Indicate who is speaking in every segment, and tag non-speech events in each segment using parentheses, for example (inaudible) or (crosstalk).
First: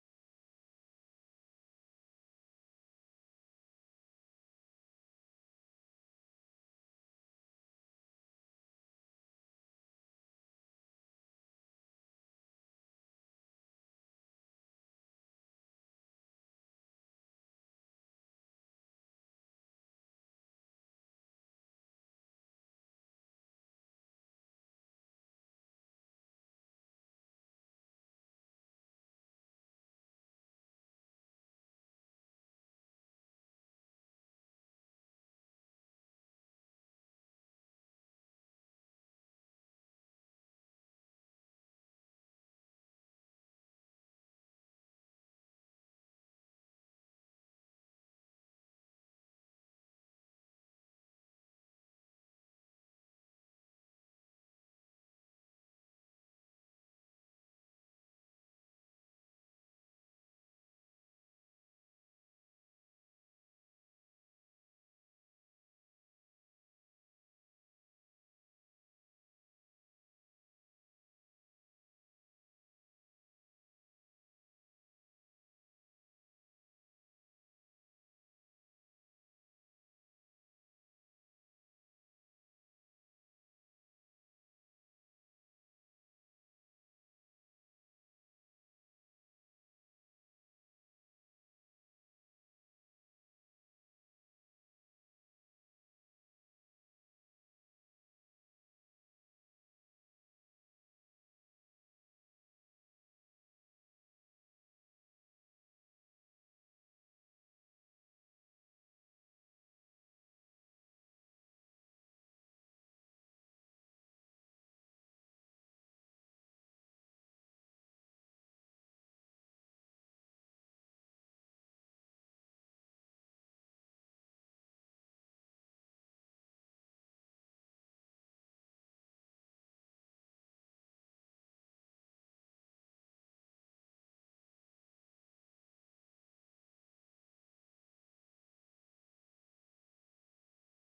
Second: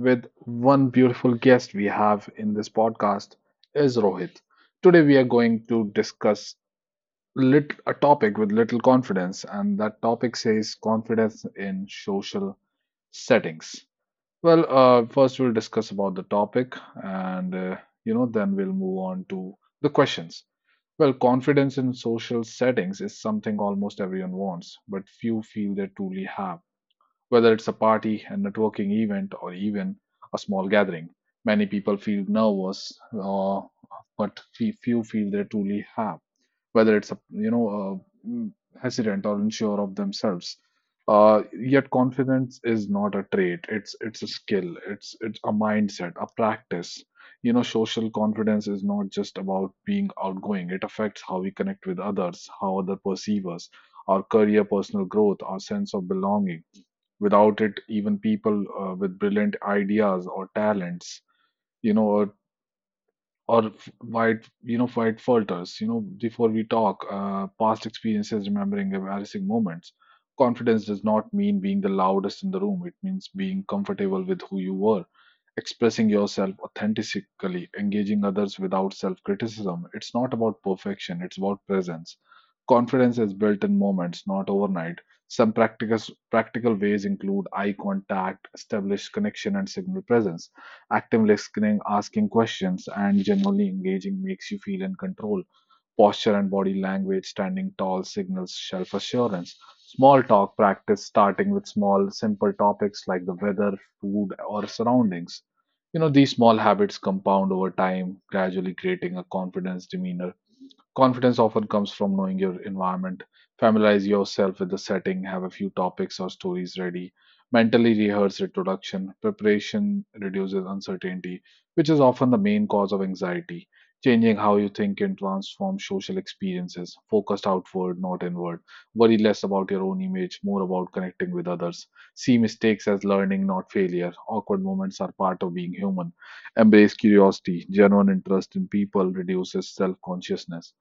Speaker 1: with one beautiful guest we have in this podcast is Rohit. Today, we are going to discuss a topic with little confidence, and that topic says confidence in social settings. First, we'll discuss about the topic, and then we'll move on to the questions. Well, confidence in social settings is something almost everyone wants, but few feel they truly have. Whether it's a party, a networking event, or even a small gathering, many people feel nervous, but few feel they truly have. Whether it's a uh, mm, hesitant or unsure of themselves, yet confidence is not a trait. It's a skill. It's a mindset, a practice. You know, social confidence is not just about being outgoing. It affects how we connect with others, how other perceive us, our career, personal growth, our sense of belonging. Without it, even people with brilliant ideas or talents, you know, or f- white, you know, white falters. You know, before we talk, past experiences, remembering embarrassing moments. Confidence does not mean being the loudest in the room. It means being comfortable with who you were, expressing yourself authentically, engaging others without self criticism. It's not about perfection, it's about presence. Confidence is built in moments, not overnight. Some practical ways include eye contact, establish connection, and signal presence. Active listening, asking questions, and genuinely engaging makes you feel in control. Posture and body language, standing tall signals self assurance. Small talk practice, starting with small, simple topics like the weather, food, or surroundings. You know, these small habits compound over time, gradually creating a confidence demeanor. Confidence often comes from knowing your environment. Familiarize yourself with the setting, have a few topics or stories ready, mentally rehearse introduction. Preparation reduces uncertainty, which is often the main cause of anxiety. Changing how you think can transform social experiences, focused outward, not inward. Worry less about your own image, more about connecting with others. See mistakes as learning, not failure. Awkward moments are part of being human, embrace curiosity, genuine interest in people reduces self consciousness.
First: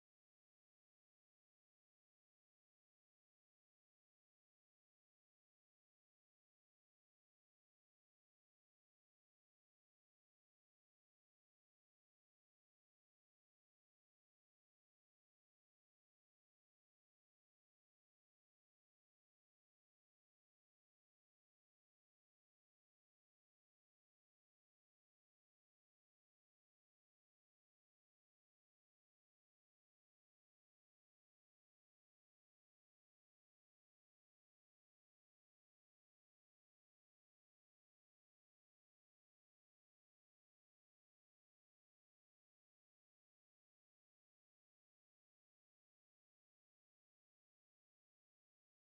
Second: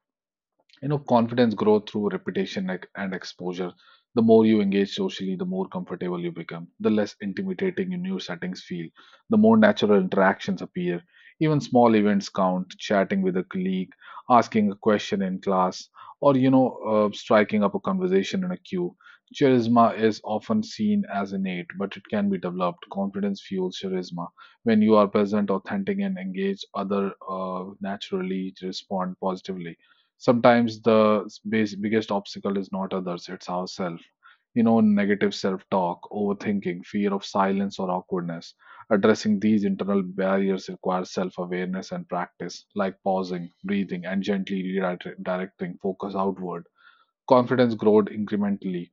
Speaker 1: You know, confidence grows through repetition and exposure. The more you engage socially, the more comfortable you become, the less intimidating your new settings feel, the more natural interactions appear. Even small events count, chatting with a colleague, asking a question in class, or, striking up a conversation in a queue. Charisma is often seen as innate, but it can be developed. Confidence fuels charisma. When you are present, authentic, and engaged, other naturally respond positively. Sometimes the biggest obstacle is not others, it's ourselves. You know, negative self talk, overthinking, fear of silence or awkwardness. Addressing these internal barriers requires self awareness and practice, like pausing, breathing, and gently redirecting focus outward. Confidence growth incrementally,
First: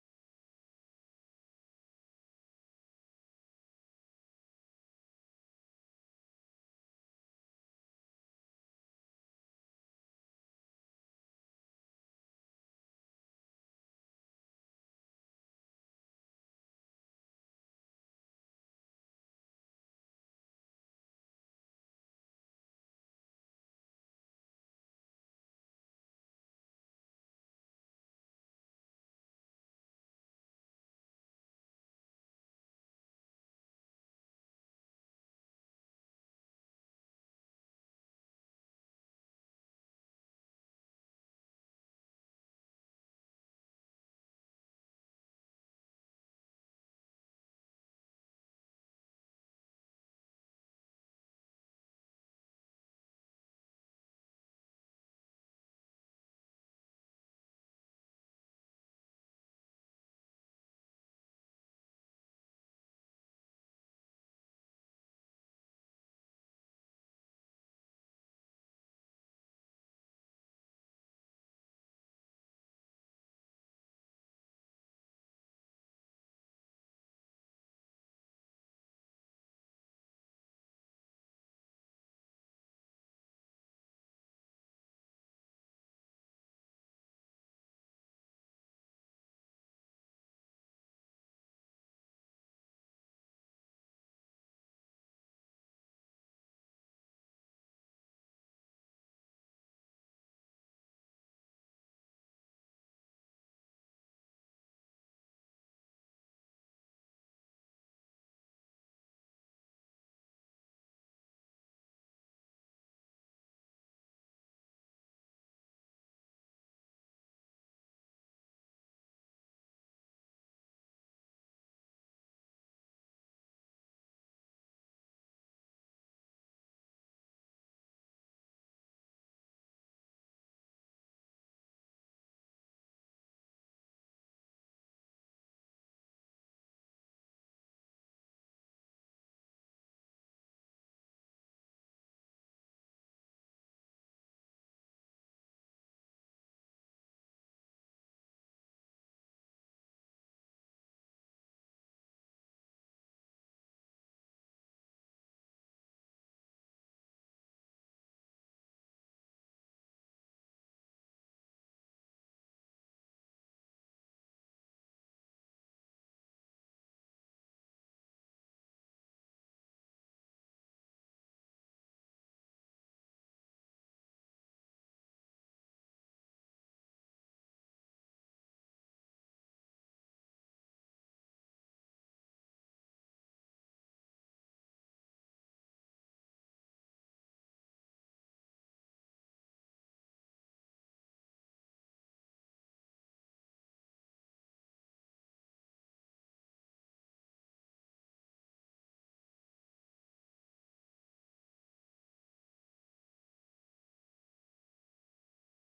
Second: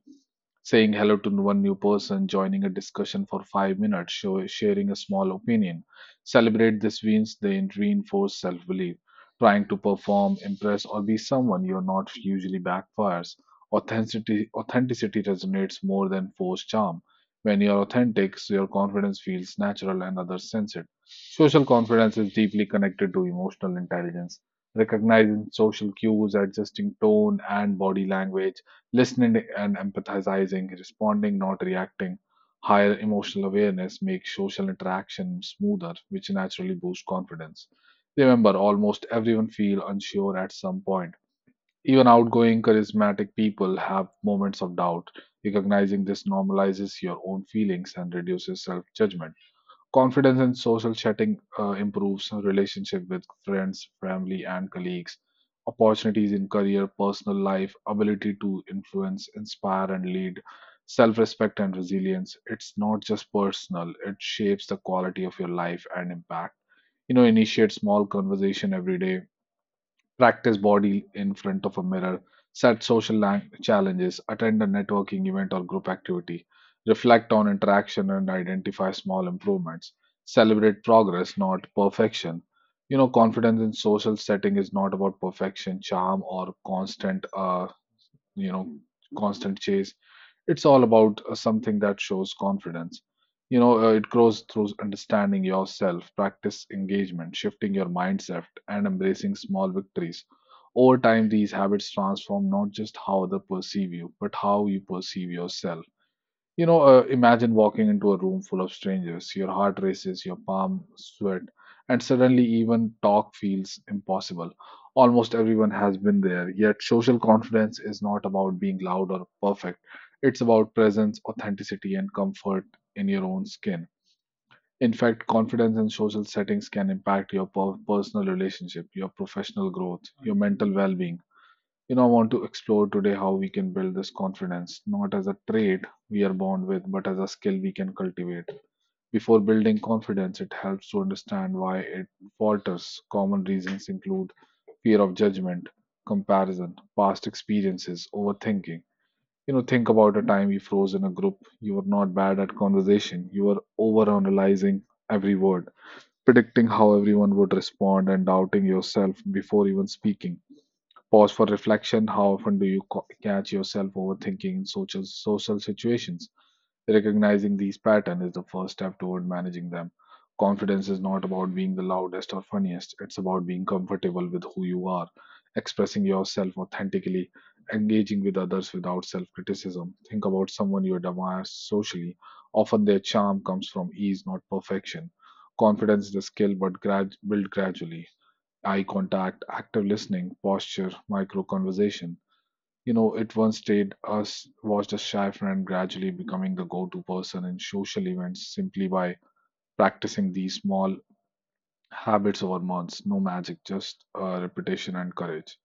Speaker 1: saying hello to one new person, joining a discussion for 5 minutes, sharing a small opinion. Celebrate these wins, they reinforce self belief. Trying to perform, impress, or be someone you're not usually backfires. Authenticity resonates more than forced charm. When you're authentic, so your confidence feels natural and others sense it. Social confidence is deeply connected to emotional intelligence. Recognizing social cues, adjusting tone and body language, listening and empathizing, responding, not reacting, higher emotional awareness makes social interaction smoother, which naturally boosts confidence. Remember, almost everyone feel unsure at some point. Even outgoing, charismatic people have moments of doubt. Recognizing this normalizes your own feelings and reduces self judgment. Confidence in social setting improves relationship with friends, family, and colleagues. Opportunities in career, personal life, ability to influence, inspire, and lead, self respect, and resilience. It's not just personal, it shapes the quality of your life and impact. You know, initiate small conversation every day, practice body in front of a mirror, set social challenges, attend a networking event or group activity, reflect on interaction and identify small improvements, celebrate progress, not perfection. You know, confidence in social setting is not about perfection, charm, or you know, constant chase. It's all about something that shows confidence. You know, it grows through understanding yourself, practice engagement, shifting your mindset, and embracing small victories. Over time, these habits transform not just how others perceive you, but how you perceive yourself. You know, imagine walking into a room full of strangers. Your heart races, your palm sweat, and suddenly even talk feels impossible. Almost everyone has been there, yet social confidence is not about being loud or perfect. It's about presence, authenticity, and comfort in your own skin. In fact, confidence in social settings can impact your personal relationship, your professional growth, your mental well being. I want to explore today how we can build this confidence, not as a trait we are born with, but as a skill we can cultivate. Before building confidence, it helps to understand why it falters. Common reasons include fear of judgment, comparison, past experiences, overthinking. You know, think about a time you froze in a group. You were not bad at conversation. You were overanalyzing every word, predicting how everyone would respond, and doubting yourself before even speaking. Pause for reflection. How often do you catch yourself overthinking in social situations? Recognizing these patterns is the first step toward managing them. Confidence is not about being the loudest or funniest. It's about being comfortable with who you are, expressing yourself authentically, engaging with others without self-criticism. Think about someone you admire socially. Often their charm comes from ease, not perfection. Confidence is a skill, but built gradually, eye contact, active listening, posture, micro conversation. You know, it once stayed us watched a shy friend gradually becoming the go-to person in social events simply by practicing these small habits over months. No magic, just repetition and courage.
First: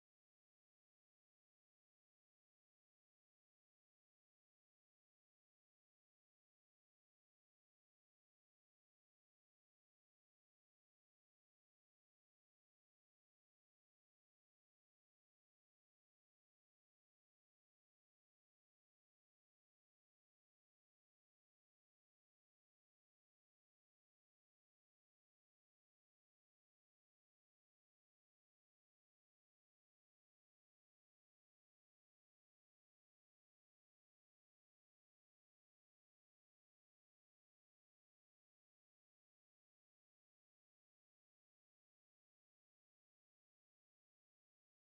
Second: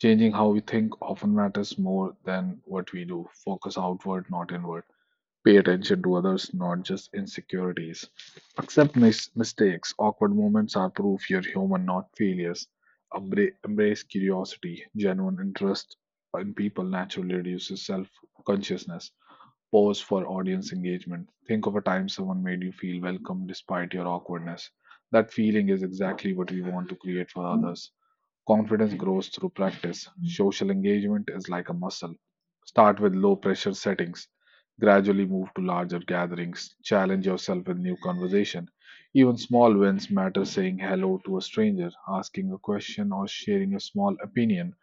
Speaker 1: Changing how we think often matters more than what we do. Focus outward, not inward. Pay attention to others, not just insecurities. Accept mistakes. Awkward moments are proof you're human, not failures. Embrace curiosity. Genuine interest in people naturally reduces self consciousness. Pause for audience engagement. Think of a time someone made you feel welcome despite your awkwardness. That feeling is exactly what we want to create for others. Confidence grows through practice. Social engagement is like a muscle. Start with low pressure settings, gradually move to larger gatherings, challenge yourself with new conversation. Even small wins matter, saying hello to a stranger, asking a question, or sharing a small opinion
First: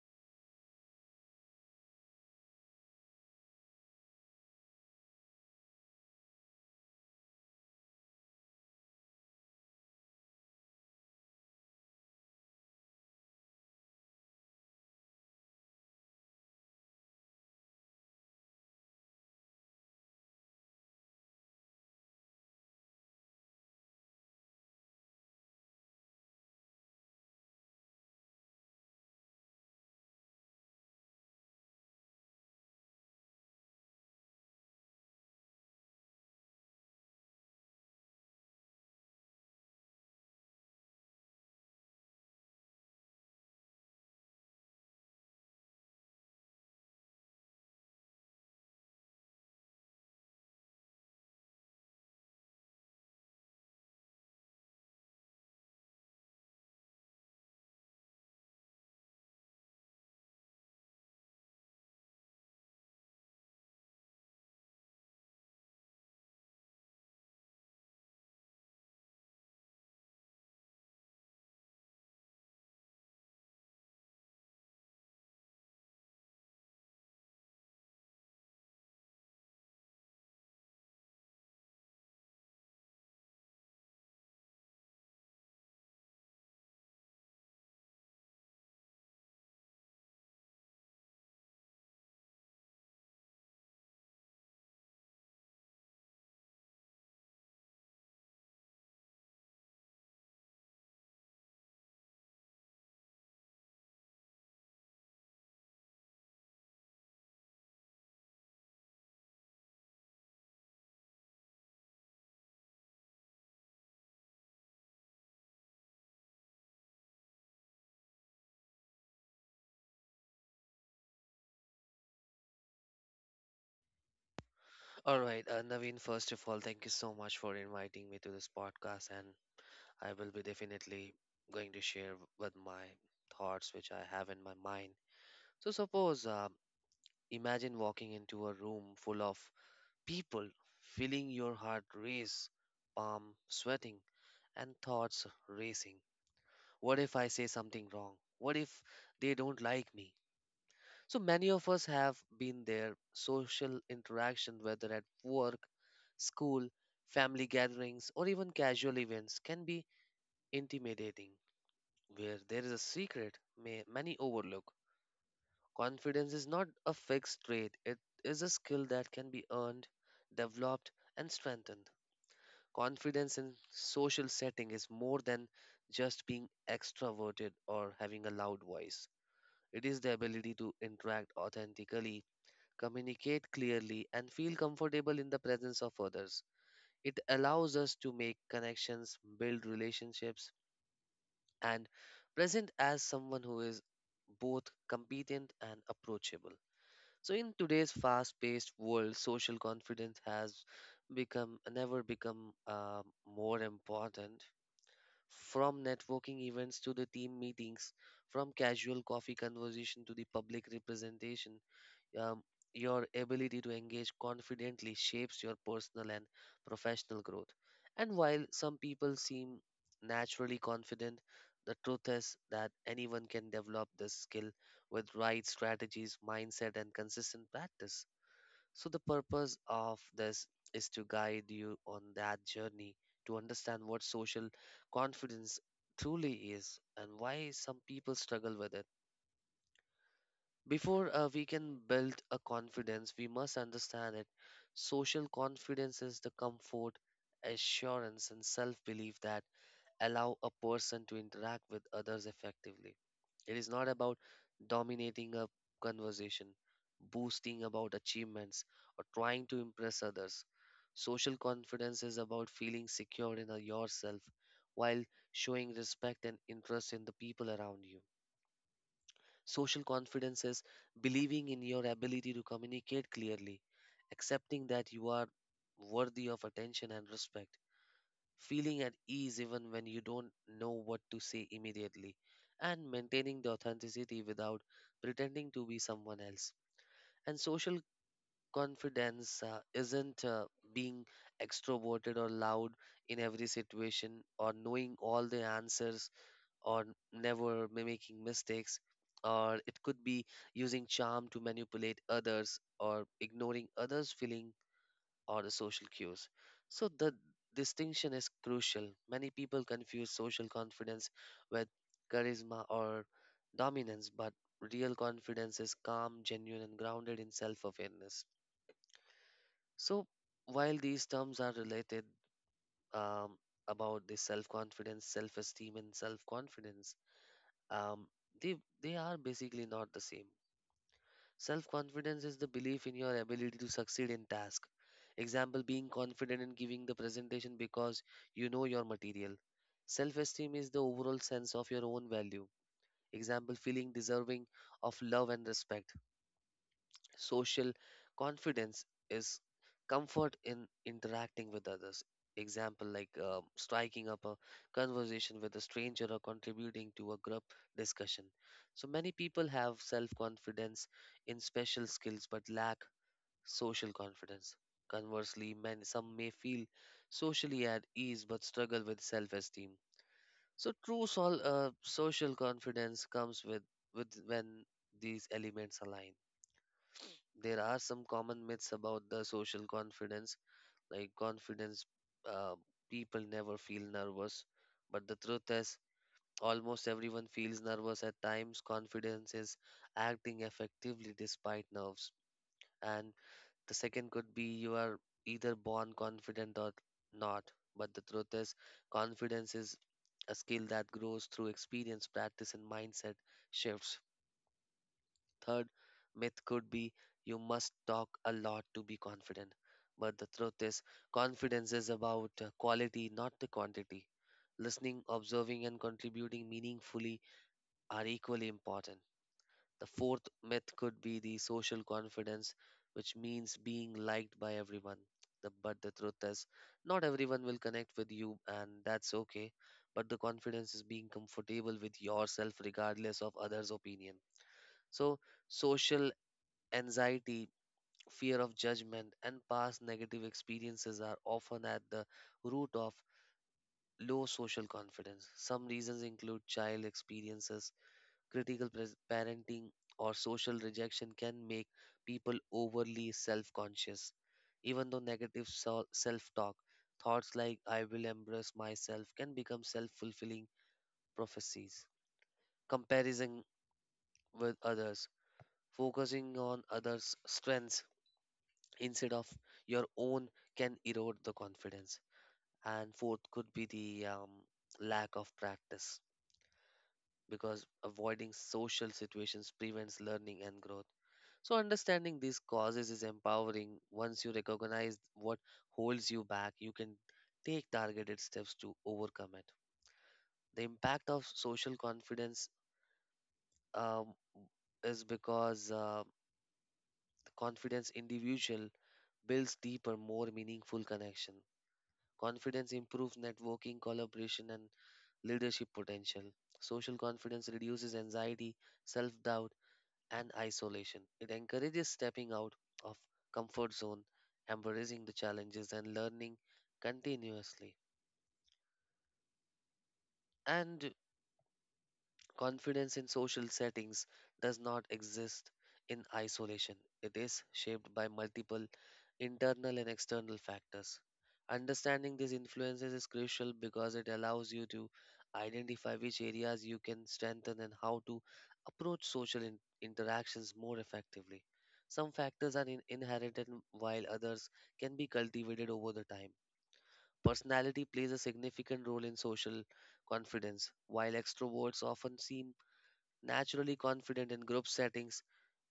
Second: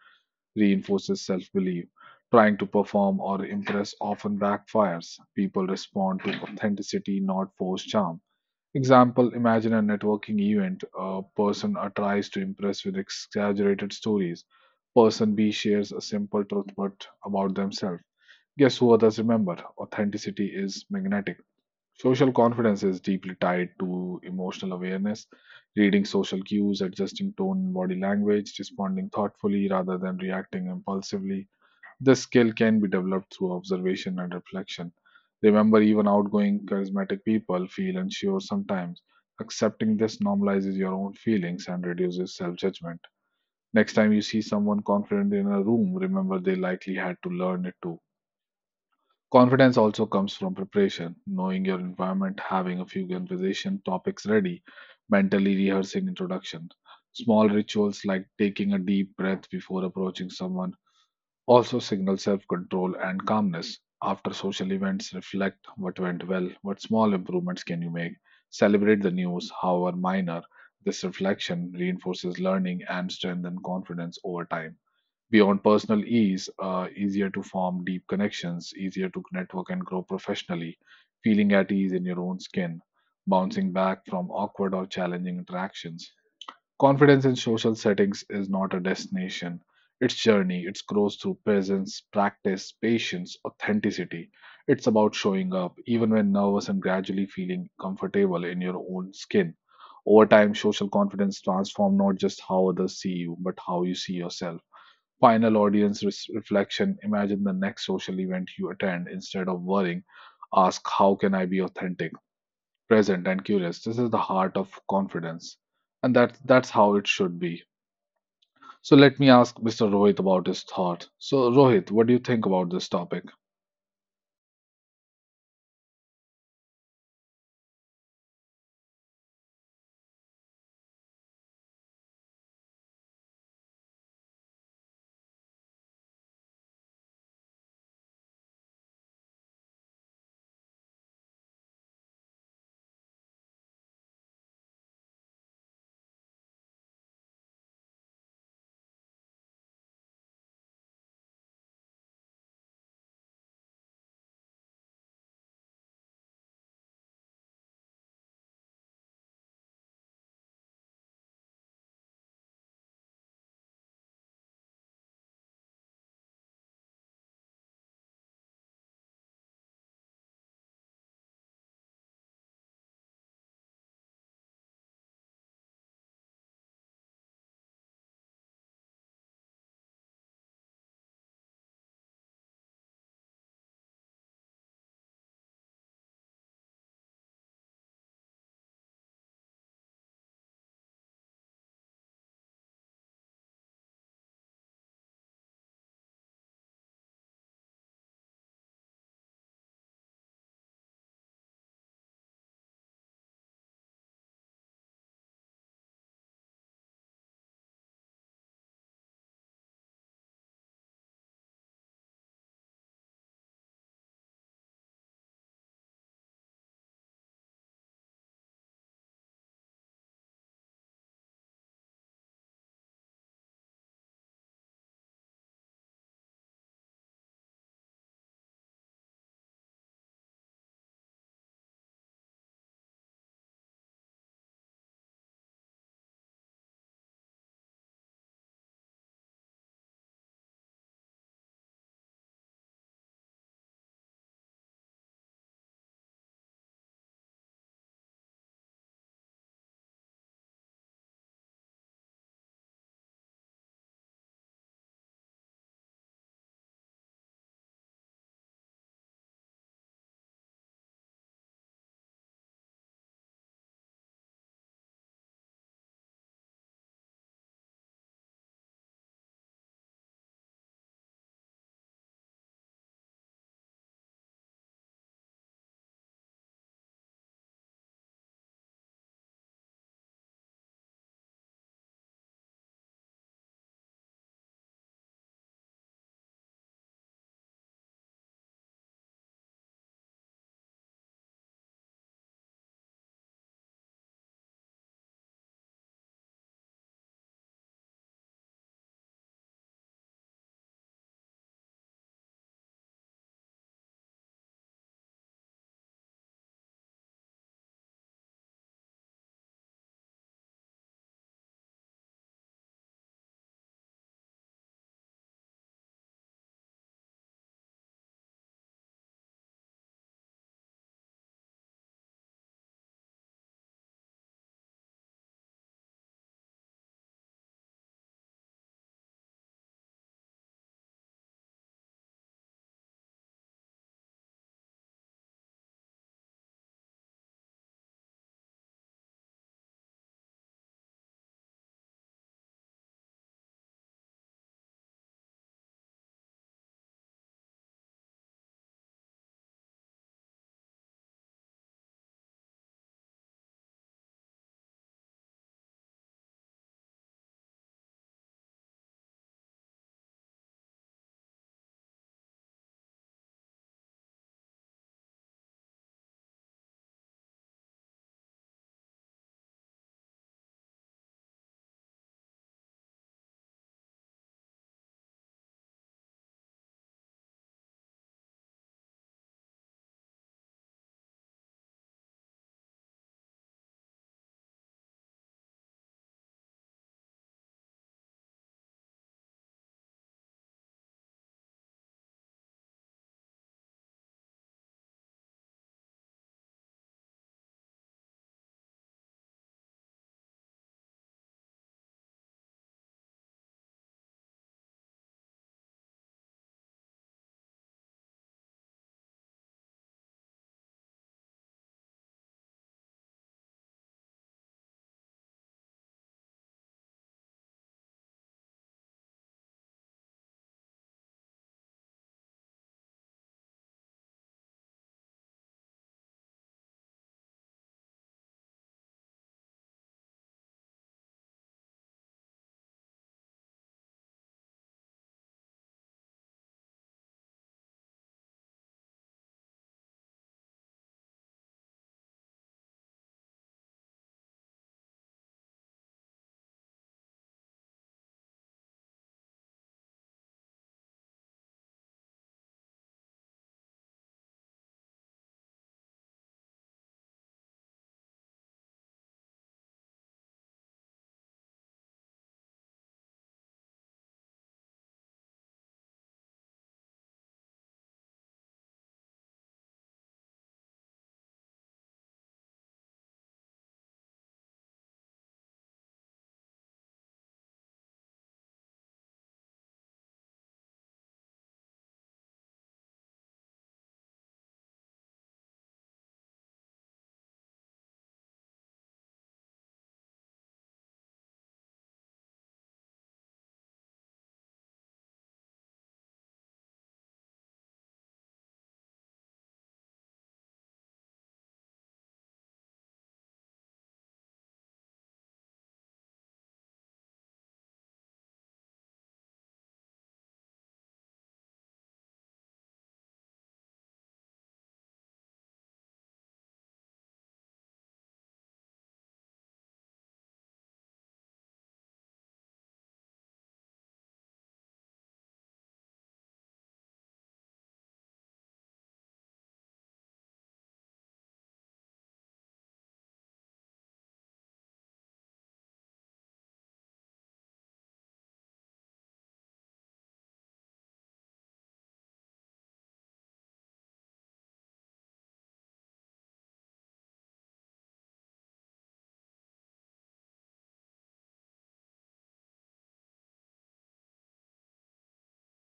Speaker 1: reinforces self belief. Trying to perform or impress often backfires. People respond to authenticity, not forced charm. Example, imagine a networking event. A person A tries to impress with exaggerated stories. Person B shares a simple truth but about themselves. Guess who others remember? Authenticity is magnetic. Social confidence is deeply tied to emotional awareness, reading social cues, adjusting tone and body language, responding thoughtfully rather than reacting impulsively, this skill can be developed through observation and reflection. Remember, even outgoing, charismatic people feel unsure sometimes. Accepting this normalizes your own feelings and reduces self judgment. Next time you see someone confident in a room, remember they likely had to learn it too. Confidence also comes from preparation, knowing your environment, having a few conversation topics ready, mentally rehearsing introductions. Small rituals like taking a deep breath before approaching someone also signal self control and calmness. After social events, reflect what went well, what small improvements can you make, celebrate the news, however minor. This reflection reinforces learning and strengthens confidence over time. Beyond personal ease, easier to form deep connections, easier to network and grow professionally, feeling at ease in your own skin, bouncing back from awkward or challenging interactions, confidence in social settings is not a destination, it's journey. It grows through presence, practice, patience, authenticity. It's about showing up even when nervous and gradually feeling comfortable in your own skin. Over time, social confidence transforms not just how others see you, but how you see yourself. Final audience reflection. Imagine the next social event you attend. Instead of worrying, ask, how can I be authentic? Present and curious. This is the heart of confidence. And that's how it should be. So let me ask Mr. Rohit about his thought. So Rohit, what do you think about this topic?
Speaker 2: All right, Naveen, first of all, thank you so much for inviting me to this podcast, and I will be definitely going to share with my thoughts which I have in my mind. So, suppose imagine walking into a room full of people, feeling your heart race, palm sweating, and thoughts racing. What if I say something wrong? What if they don't like me? So many of us have been there social interaction, whether at work, school, family gatherings, or even casual events, can be intimidating. Where there is a secret, may many overlook. Confidence is not a fixed trait, it is a skill that can be earned, developed, and strengthened. Confidence in social setting is more than just being extroverted or having a loud voice. It is the ability to interact authentically communicate clearly, and feel comfortable in the presence of others. It allows us to make connections, build relationships, and present as someone who is both competent and approachable. So in today's fast-paced world, social confidence has become never become more important. From networking events to the team meetings, from casual coffee conversation to the public representation, um, your ability to engage confidently shapes your personal and professional growth. And while some people seem naturally confident, the truth is that anyone can develop this skill with right strategies, mindset, and consistent practice. So, the purpose of this is to guide you on that journey to understand what social confidence truly is and why some people struggle with it before we can build a confidence, we must understand it. Social confidence is the comfort, assurance, and self belief that allow a person to interact with others effectively. It is not about dominating a conversation, boasting about achievements, or trying to impress others. Social confidence is about feeling secure in yourself while showing respect and interest in the people around you. Social confidence is believing in your ability to communicate clearly, accepting that you are worthy of attention and respect, feeling at ease even when you don't know what to say immediately, and maintaining the authenticity without pretending to be someone else. And social confidence isn't being extroverted or loud in every situation or knowing all the answers or never making mistakes, or it could be using charm to manipulate others or ignoring others' feeling or the social cues. So the distinction is crucial. Many people confuse social confidence with charisma or dominance, but real confidence is calm, genuine, and grounded in self-awareness. So while these terms are related um, about the self-confidence, self-esteem, and self-confidence, um, they they are basically not the same. Self-confidence is the belief in your ability to succeed in task. Example being confident in giving the presentation because you know your material. Self-esteem is the overall sense of your own value. Example feeling deserving of love and respect. Social confidence is comfort in interacting with others. Example like striking up a conversation with a stranger or contributing to a group discussion. So many people have self confidence in special skills but lack social confidence. Conversely, some may feel socially at ease but struggle with self esteem. So true social confidence comes with when these elements align there are some common myths about the social confidence like confidence uh, people never feel nervous but the truth is almost everyone feels nervous at times confidence is acting effectively despite nerves and the second could be you are either born confident or not but the truth is confidence is a skill that grows through experience practice and mindset shifts. Third myth could be you must talk a lot to be confident. But the truth is, confidence is about quality, not the quantity. Listening, observing, and contributing meaningfully are equally important. The fourth myth could be the social confidence, which means being liked by everyone. But the truth is, not everyone will connect with you, and that's okay. But the confidence is being comfortable with yourself regardless of others' opinion. So, social anxiety, fear of judgment, and past negative experiences are often at the root of low social confidence. Some reasons include child experiences, parenting, or social rejection can make people overly self conscious. Even though negative self talk, thoughts like I will embrace myself can become self fulfilling prophecies. Comparison with others, focusing on others' strengths instead of your own can erode the confidence and fourth could be the lack of practice because avoiding social situations prevents learning and growth so understanding these causes is empowering once you recognize what holds you back you can take targeted steps to overcome it the impact of social confidence um, is because the confidence individual builds deeper more meaningful connection. Confidence improves networking, collaboration, and leadership potential. Social confidence reduces anxiety, self doubt, and isolation. It encourages stepping out of comfort zone, embracing the challenges, and learning continuously. And confidence in social settings does not exist in isolation. It is shaped by multiple internal and external factors. Understanding these influences is crucial because it allows you to identify which areas you can strengthen and how to approach social interactions more effectively. Some factors are inherited while others can be cultivated over the time. Personality plays a significant role in social confidence. While extroverts often seem naturally confident in group settings,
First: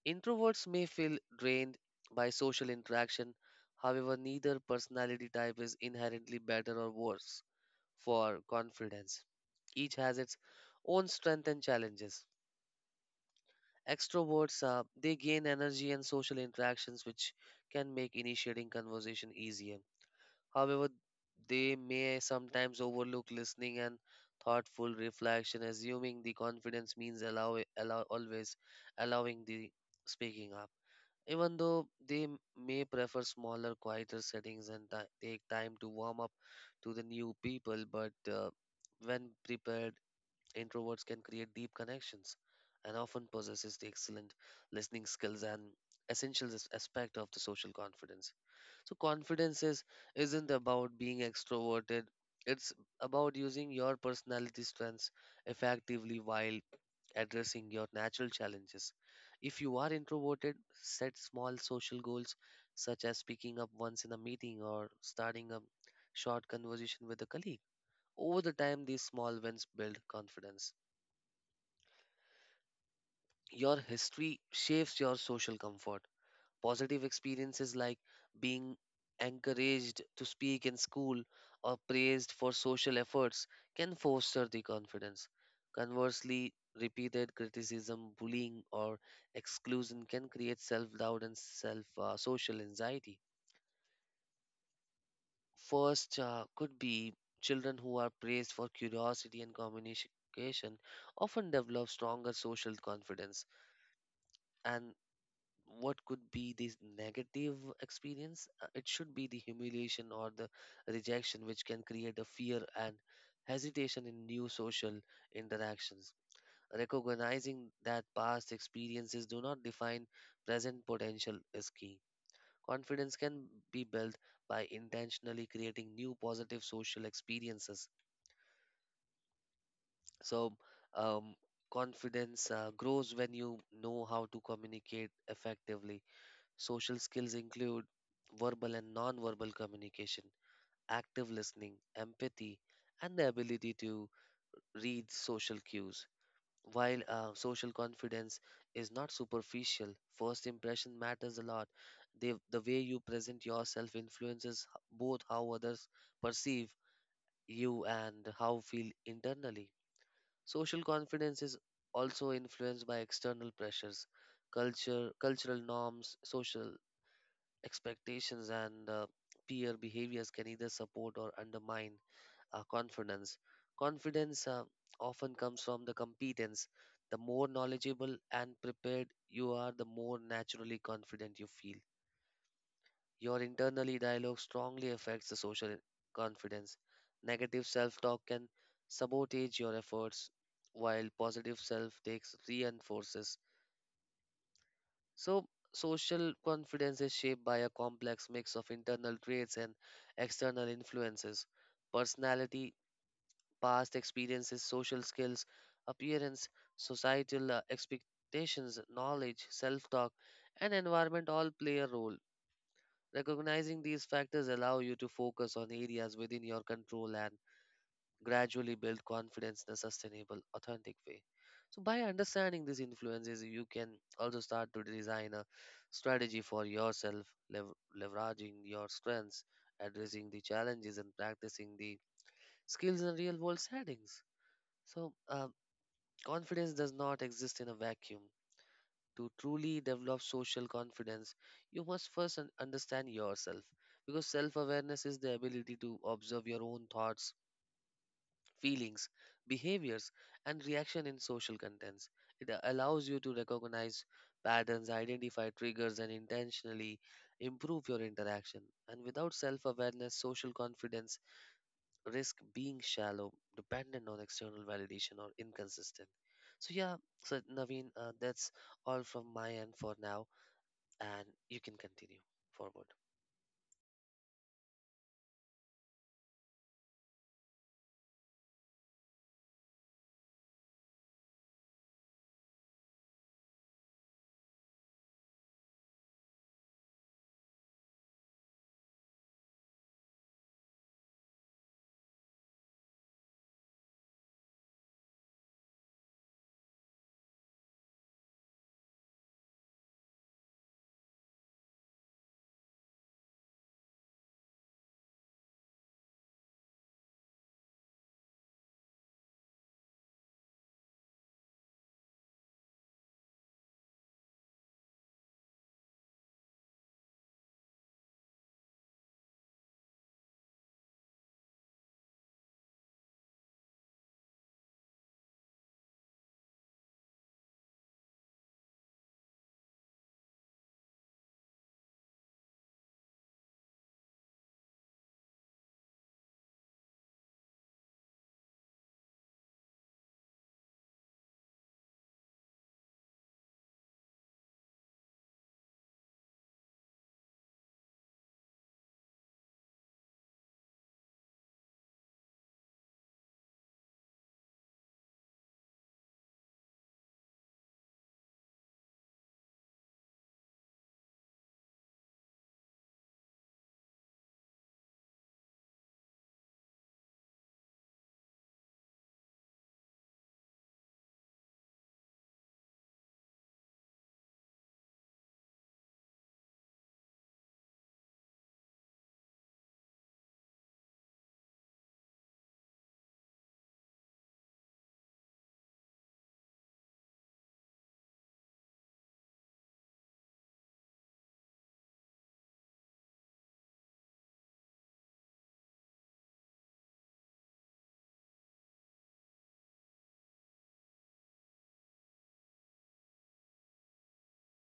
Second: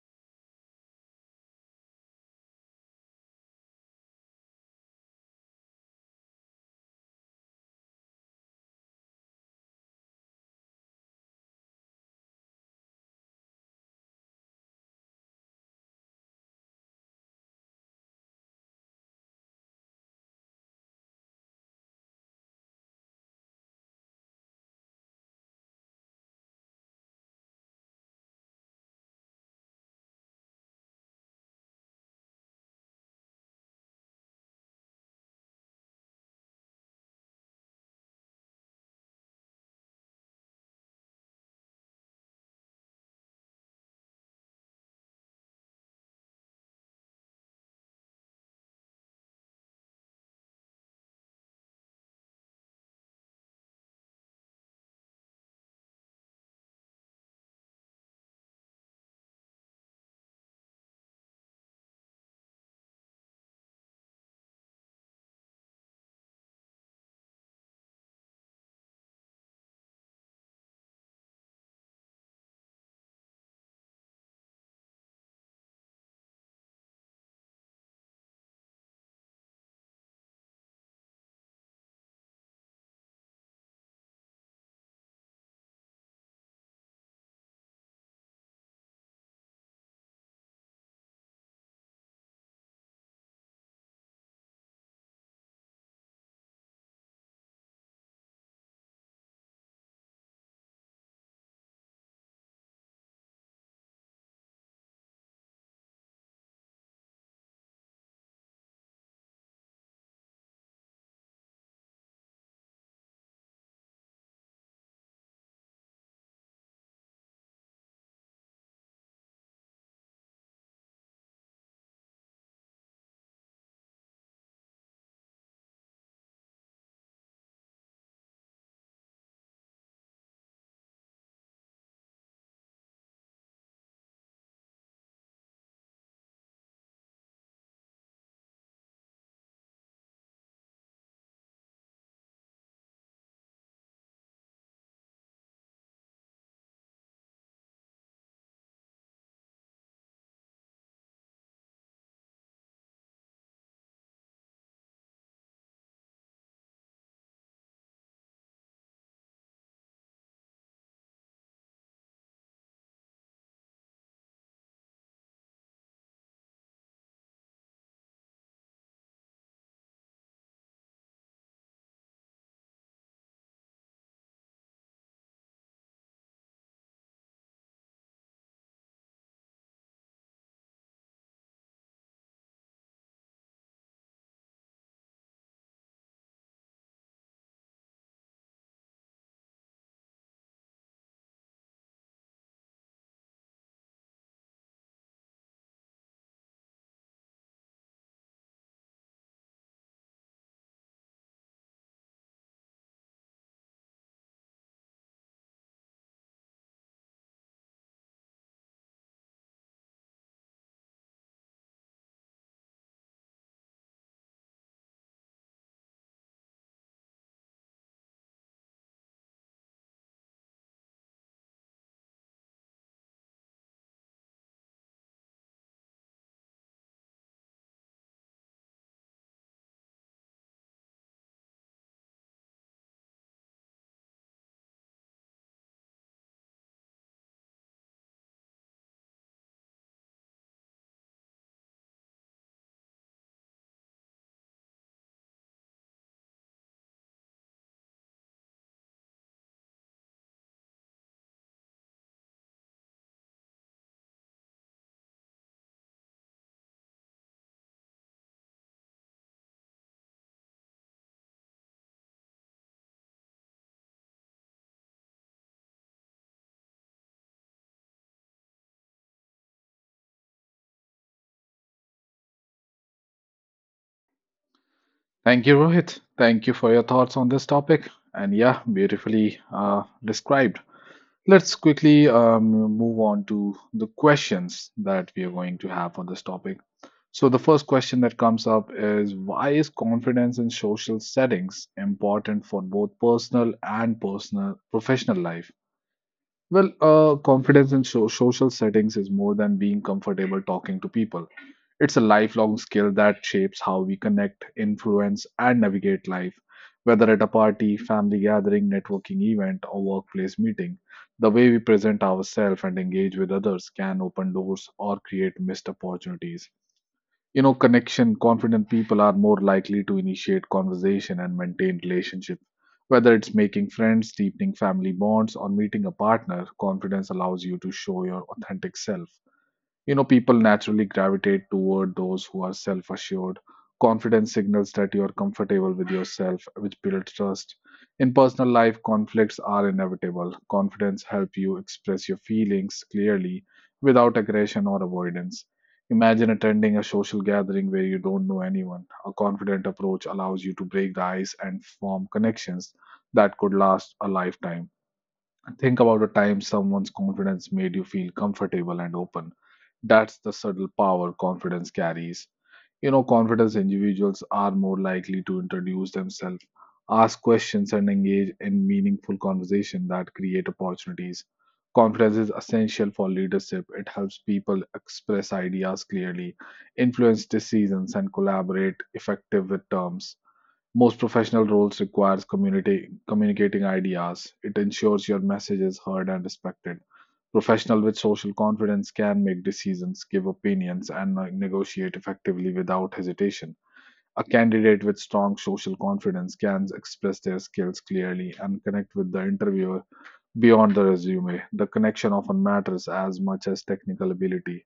Speaker 2: introverts may feel drained by social interaction, however, neither personality type is inherently better or worse for confidence. Each has its own strength and challenges. Extroverts they gain energy and social interactions which can make initiating conversation easier. However, they may sometimes overlook listening and thoughtful reflection, assuming the confidence means allow, allow always allowing the speaking up. Even though they may prefer smaller, quieter settings and take time to warm up to the new people, but when prepared, introverts can create deep connections and often possesses the excellent listening skills and essential aspect of the social confidence. So isn't about being extroverted. It's about using your personality strengths effectively while addressing your natural challenges. If you are introverted, set small social goals such as picking up once in a meeting or starting a short conversation with a colleague. Over the time, these small wins build confidence. Your history shapes your social comfort. Positive experiences like being encouraged to speak in school or praised for social efforts can foster the confidence. Conversely, repeated criticism, bullying, or exclusion can create self doubt and self social anxiety. First, could be children who are praised for curiosity and communication often develop stronger social confidence and what could be this negative experience it should be the humiliation or the rejection which can create a fear and hesitation in new social interactions recognizing that past experiences do not define present potential is key confidence can be built by intentionally creating new positive social experiences so um, confidence grows when you know how to communicate effectively. Social skills include verbal and non-verbal communication, active listening, empathy, and the ability to read social cues. While social confidence is not superficial, first impression matters a lot. The way you present yourself influences both how others perceive you and how feel internally. Social confidence is also influenced by external pressures, culture, cultural norms, social expectations and peer behaviors can either support or undermine our confidence. Confidence often comes from the competence. The more knowledgeable and prepared you are, the more naturally confident you feel. Your internally dialogue strongly affects the social confidence. Negative self talk can sabotage your efforts, while positive self takes reinforces. So, social confidence is shaped by a complex mix of internal traits and external influences. Personality, past experiences, social skills, appearance, societal expectations, knowledge, self talk, and environment all play a role. Recognizing these factors allow you to focus on areas within your control and gradually build confidence in a sustainable, authentic way. So, by understanding these influences, you can also start to design a strategy for yourself, lev- leveraging your strengths, addressing the challenges, and practicing the skills in real world settings. So, confidence does not exist in a vacuum. To truly develop social confidence, you must first understand yourself because self awareness is the ability to observe your own thoughts feelings, behaviors, and reaction in social contents. It allows you to recognize patterns, identify triggers, and intentionally improve your interaction. And without self awareness, social confidence risk being shallow, dependent on external validation or inconsistent. So yeah, so Naveen, that's all from my end for now, and you can continue forward.
Speaker 1: Thank you, Rohit. Thank you for your thoughts on this topic. And yeah, beautifully described. Let's quickly move on to the questions that we are going to have on this topic. So, the first question that comes up is, why is confidence in social settings important for both personal and personal professional life? Well, confidence in social settings is more than being comfortable talking to people. It's a lifelong skill that shapes how we connect, influence, and navigate life. Whether at a party, family gathering, networking event, or workplace meeting, the way we present ourselves and engage with others can open doors or create missed opportunities. Connection, confident people are more likely to initiate conversation and maintain relationship. Whether it's making friends, deepening family bonds, or meeting a partner, confidence allows you to show your authentic self. People naturally gravitate toward those who are self assured. Confidence signals that you are comfortable with yourself, which builds trust. In personal life, conflicts are inevitable. Confidence helps you express your feelings clearly without aggression or avoidance. Imagine attending a social gathering where you don't know anyone. A confident approach allows you to break the ice and form connections that could last a lifetime. Think about a time someone's confidence made you feel comfortable and open. That's the subtle power confidence carries. Confident individuals are more likely to introduce themselves, ask questions, and engage in meaningful conversation that create opportunities. Confidence is essential for leadership. It helps people express ideas clearly, influence decisions, and collaborate effective with terms. Most professional roles requires community communicating ideas. It ensures your message is heard and respected. Professional with social confidence can make decisions, give opinions, and negotiate effectively without hesitation. A candidate with strong social confidence can express their skills clearly and connect with the interviewer beyond the resume. The connection often matters as much as technical ability.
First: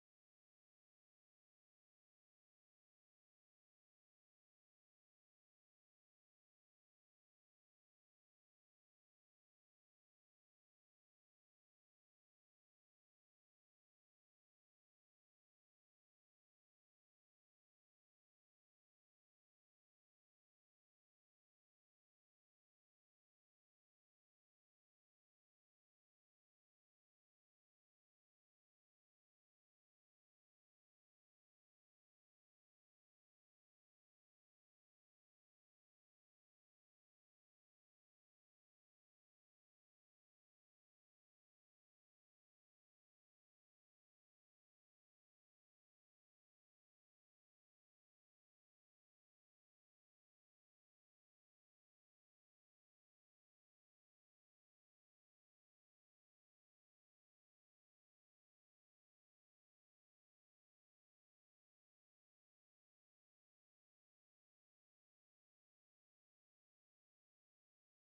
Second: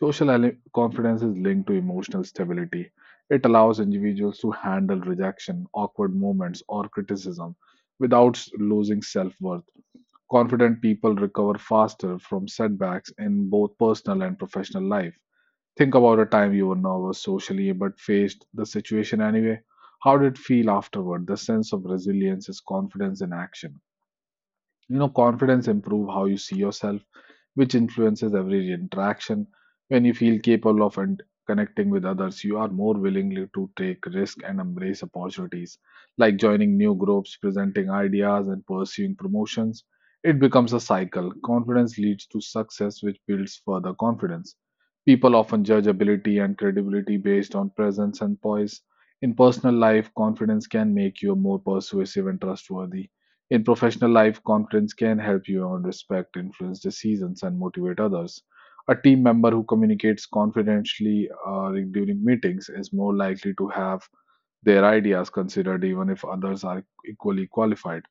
Speaker 1: Social confidence is linked to emotional stability. It allows individuals to handle rejection, awkward moments, or criticism without losing self worth. Confident people recover faster from setbacks in both personal and professional life. Think about a time you were nervous socially but faced the situation anyway. How did it feel afterward? The sense of resilience is confidence in action. Confidence improves how you see yourself, which influences every interaction. When you feel capable of and connecting with others, you are more willingly to take risk and embrace opportunities, like joining new groups, presenting ideas, and pursuing promotions. It becomes a cycle. Confidence leads to success, which builds further confidence. People often judge ability and credibility based on presence and poise. In personal life, confidence can make you more persuasive and trustworthy. In professional life, confidence can help you earn respect, influence decisions, and motivate others. A team member who communicates confidentially during meetings is more likely to have their ideas considered even if others are equally qualified.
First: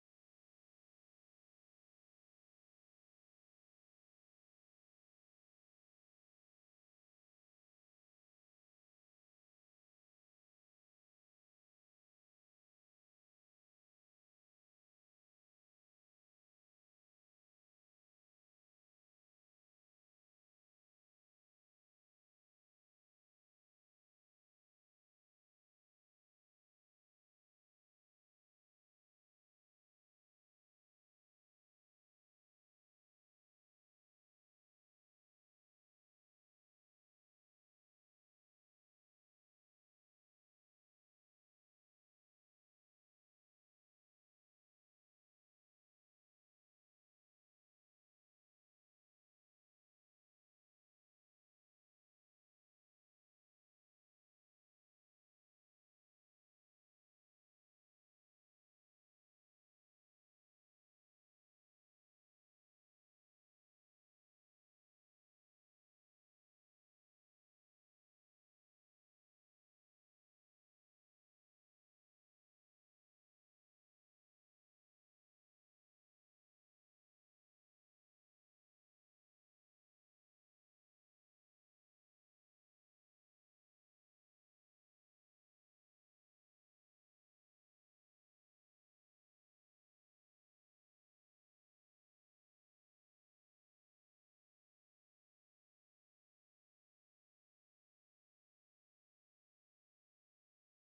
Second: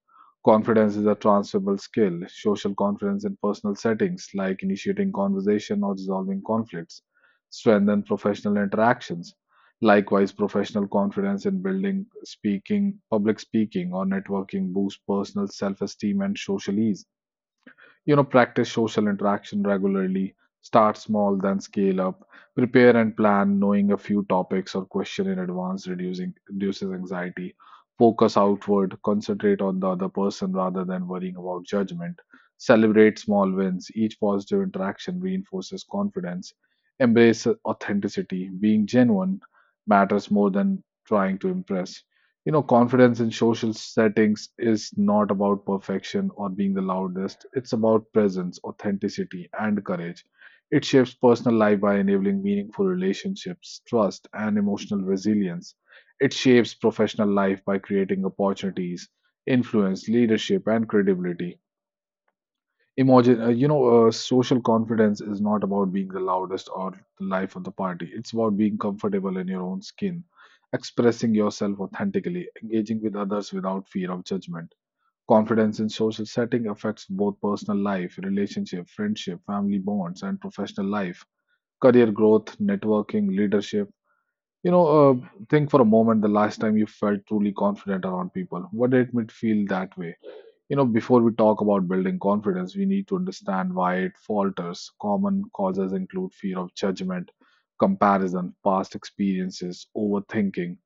Speaker 1: Confidence is a transferable skill. Social confidence in personal settings, like initiating conversation or resolving conflicts, strengthen professional interactions. Likewise, professional confidence in building, speaking, public speaking, or networking boosts personal self esteem and social ease. Practice social interaction regularly, start small, then scale up, prepare and plan, knowing a few topics or question in advance reducing reduces anxiety. Focus outward, concentrate on the other person rather than worrying about judgment. Celebrate small wins. Each positive interaction reinforces confidence. Embrace authenticity. Being genuine matters more than trying to impress. Confidence in social settings is not about perfection or being the loudest. It's about presence, authenticity, and courage. It shapes personal life by enabling meaningful relationships, trust, and emotional resilience. It shapes professional life by creating opportunities, influence, leadership, and credibility. Imagine, social confidence is not about being the loudest or the life of the party. It's about being comfortable in your own skin, expressing yourself authentically, engaging with others without fear of judgment. Confidence in social setting affects both personal life, relationship, friendship, family bonds, and professional life, career growth, networking, leadership. Think for a moment the last time you felt truly confident around people. What did it feel that way? Before we talk about building confidence, we need to understand why it falters. Common causes include fear of judgment, comparison, past experiences, overthinking.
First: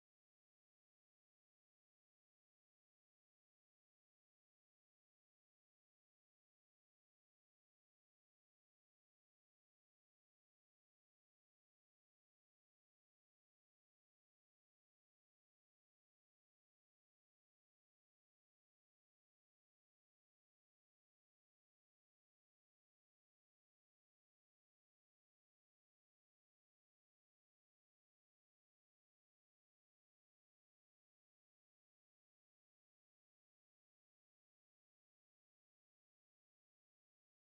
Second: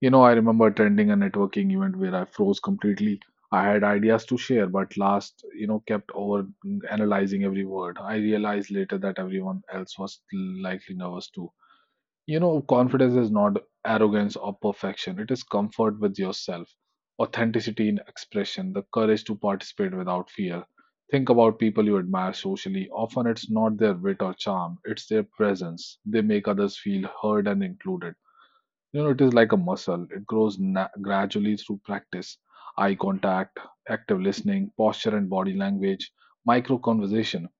Speaker 1: I remember attending a networking event where I froze completely. I had ideas to share, but last, kept over analyzing every word. I realized later that everyone else was likely nervous too. Confidence is not arrogance or perfection. It is comfort with yourself, authenticity in expression, the courage to participate without fear. Think about people you admire socially. Often it's not their wit or charm, it's their presence. They make others feel heard and included. It is like a muscle, it grows gradually through practice. Eye contact, active listening, posture and body language, micro conversation.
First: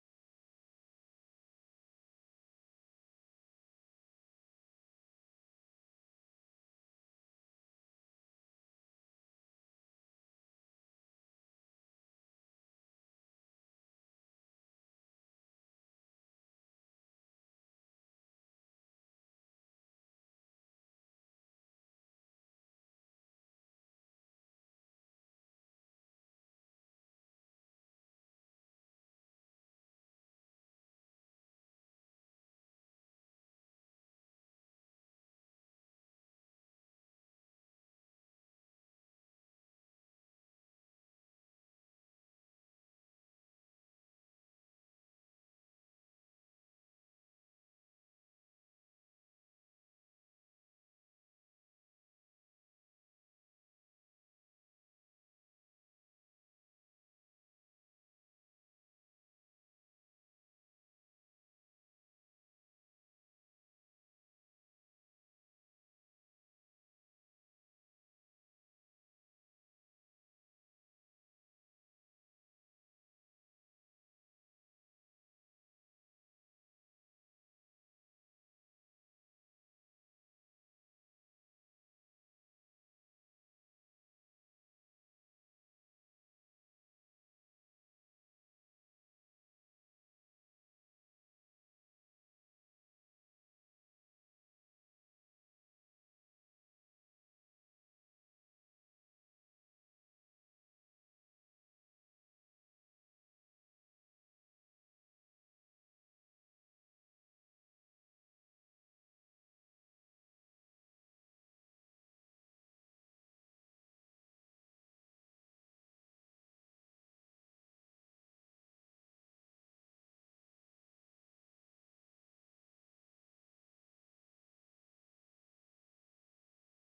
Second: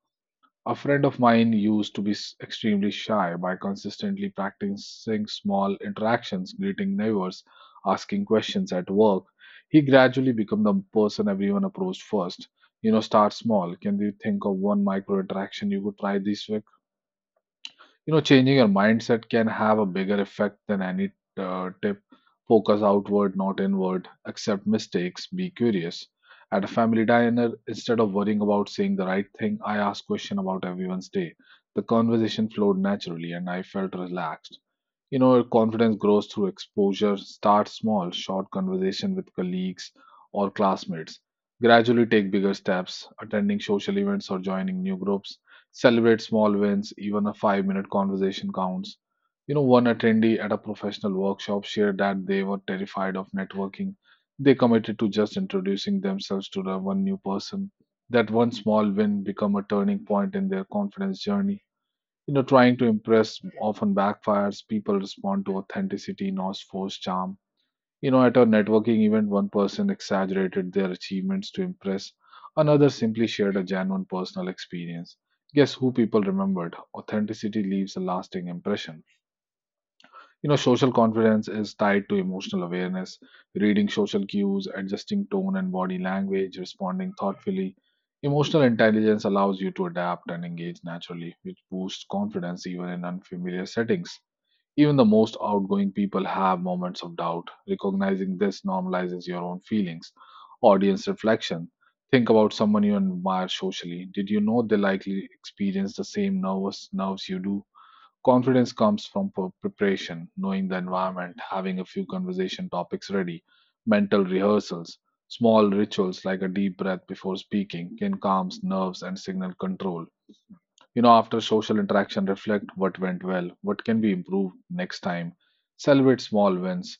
Speaker 1: A friend of mine used to be extremely shy by consistently practicing small interactions, greeting neighbors, asking questions at work. He gradually became the person everyone approached first. Start small. Can you think of one micro interaction you could try this week? Changing your mindset can have a bigger effect than any tip. Focus outward, not inward. Accept mistakes. Be curious. At a family diner, instead of worrying about saying the right thing, I asked questions about everyone's day. The conversation flowed naturally, and I felt relaxed. Your confidence grows through exposure. Start small, short conversation with colleagues or classmates. Gradually take bigger steps, attending social events or joining new groups. Celebrate small wins, even a 5-minute conversation counts. One attendee at a professional workshop shared that they were terrified of networking. They committed to just introducing themselves to the one new person. That one small win become a turning point in their confidence journey. Trying to impress often backfires. People respond to authenticity, not forced charm. At a networking event, one person exaggerated their achievements to impress, another simply shared a genuine personal experience. Guess who people remembered? Authenticity leaves a lasting impression. Social confidence is tied to emotional awareness, reading social cues, adjusting tone and body language, responding thoughtfully. Emotional intelligence allows you to adapt and engage naturally, which boosts confidence even in unfamiliar settings. Even the most outgoing people have moments of doubt. Recognizing this normalizes your own feelings. Audience reflection. Think about someone you admire socially. Did you know they likely experience the same nervous nerves you do? Confidence comes from preparation, knowing the environment, having a few conversation topics ready, mental rehearsals, small rituals like a deep breath before speaking can calm nerves and signal control. After social interaction, reflect what went well, what can be improved next time, celebrate small wins.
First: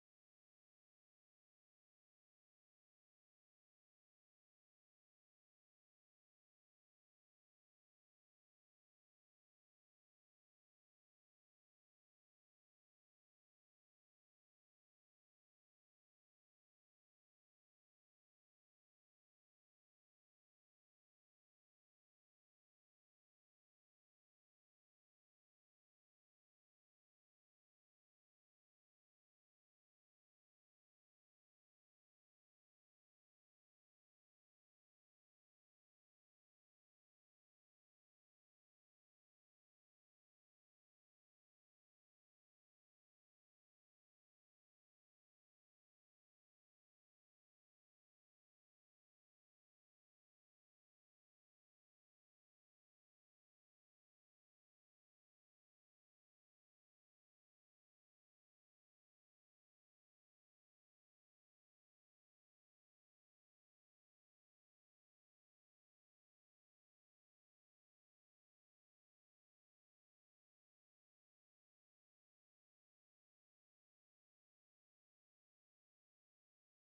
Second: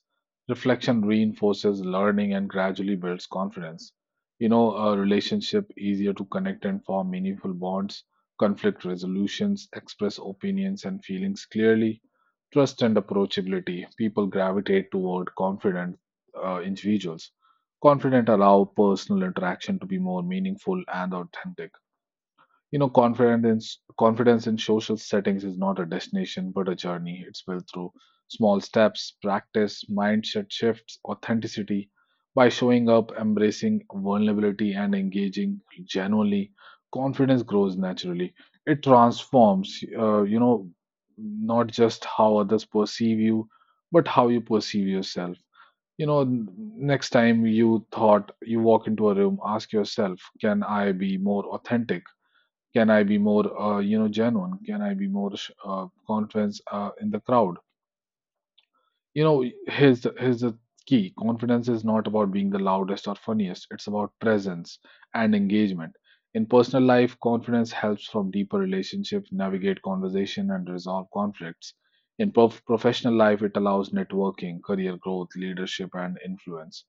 Speaker 1: Reflection reinforces learning and gradually builds confidence. A relationship easier to connect and form meaningful bonds, conflict resolutions, express opinions and feelings clearly, trust and approachability. People gravitate toward confident individuals. Confident allow personal interaction to be more meaningful and authentic. Confidence in social settings is not a destination but a journey. It's built through small steps, practice, mindset shifts, authenticity, by showing up, embracing vulnerability and engaging genuinely, confidence grows naturally. It transforms, not just how others perceive you, but how you perceive yourself. You know, n- Next time you thought you walk into a room, ask yourself, can I be more authentic? Can I be more, genuine? Can I be more confidence in the crowd? Here's the key. Confidence is not about being the loudest or funniest. It's about presence and engagement. In personal life, confidence helps from deeper relationships, navigate conversation, and resolve conflicts. In professional life, it allows networking, career growth, leadership, and influence.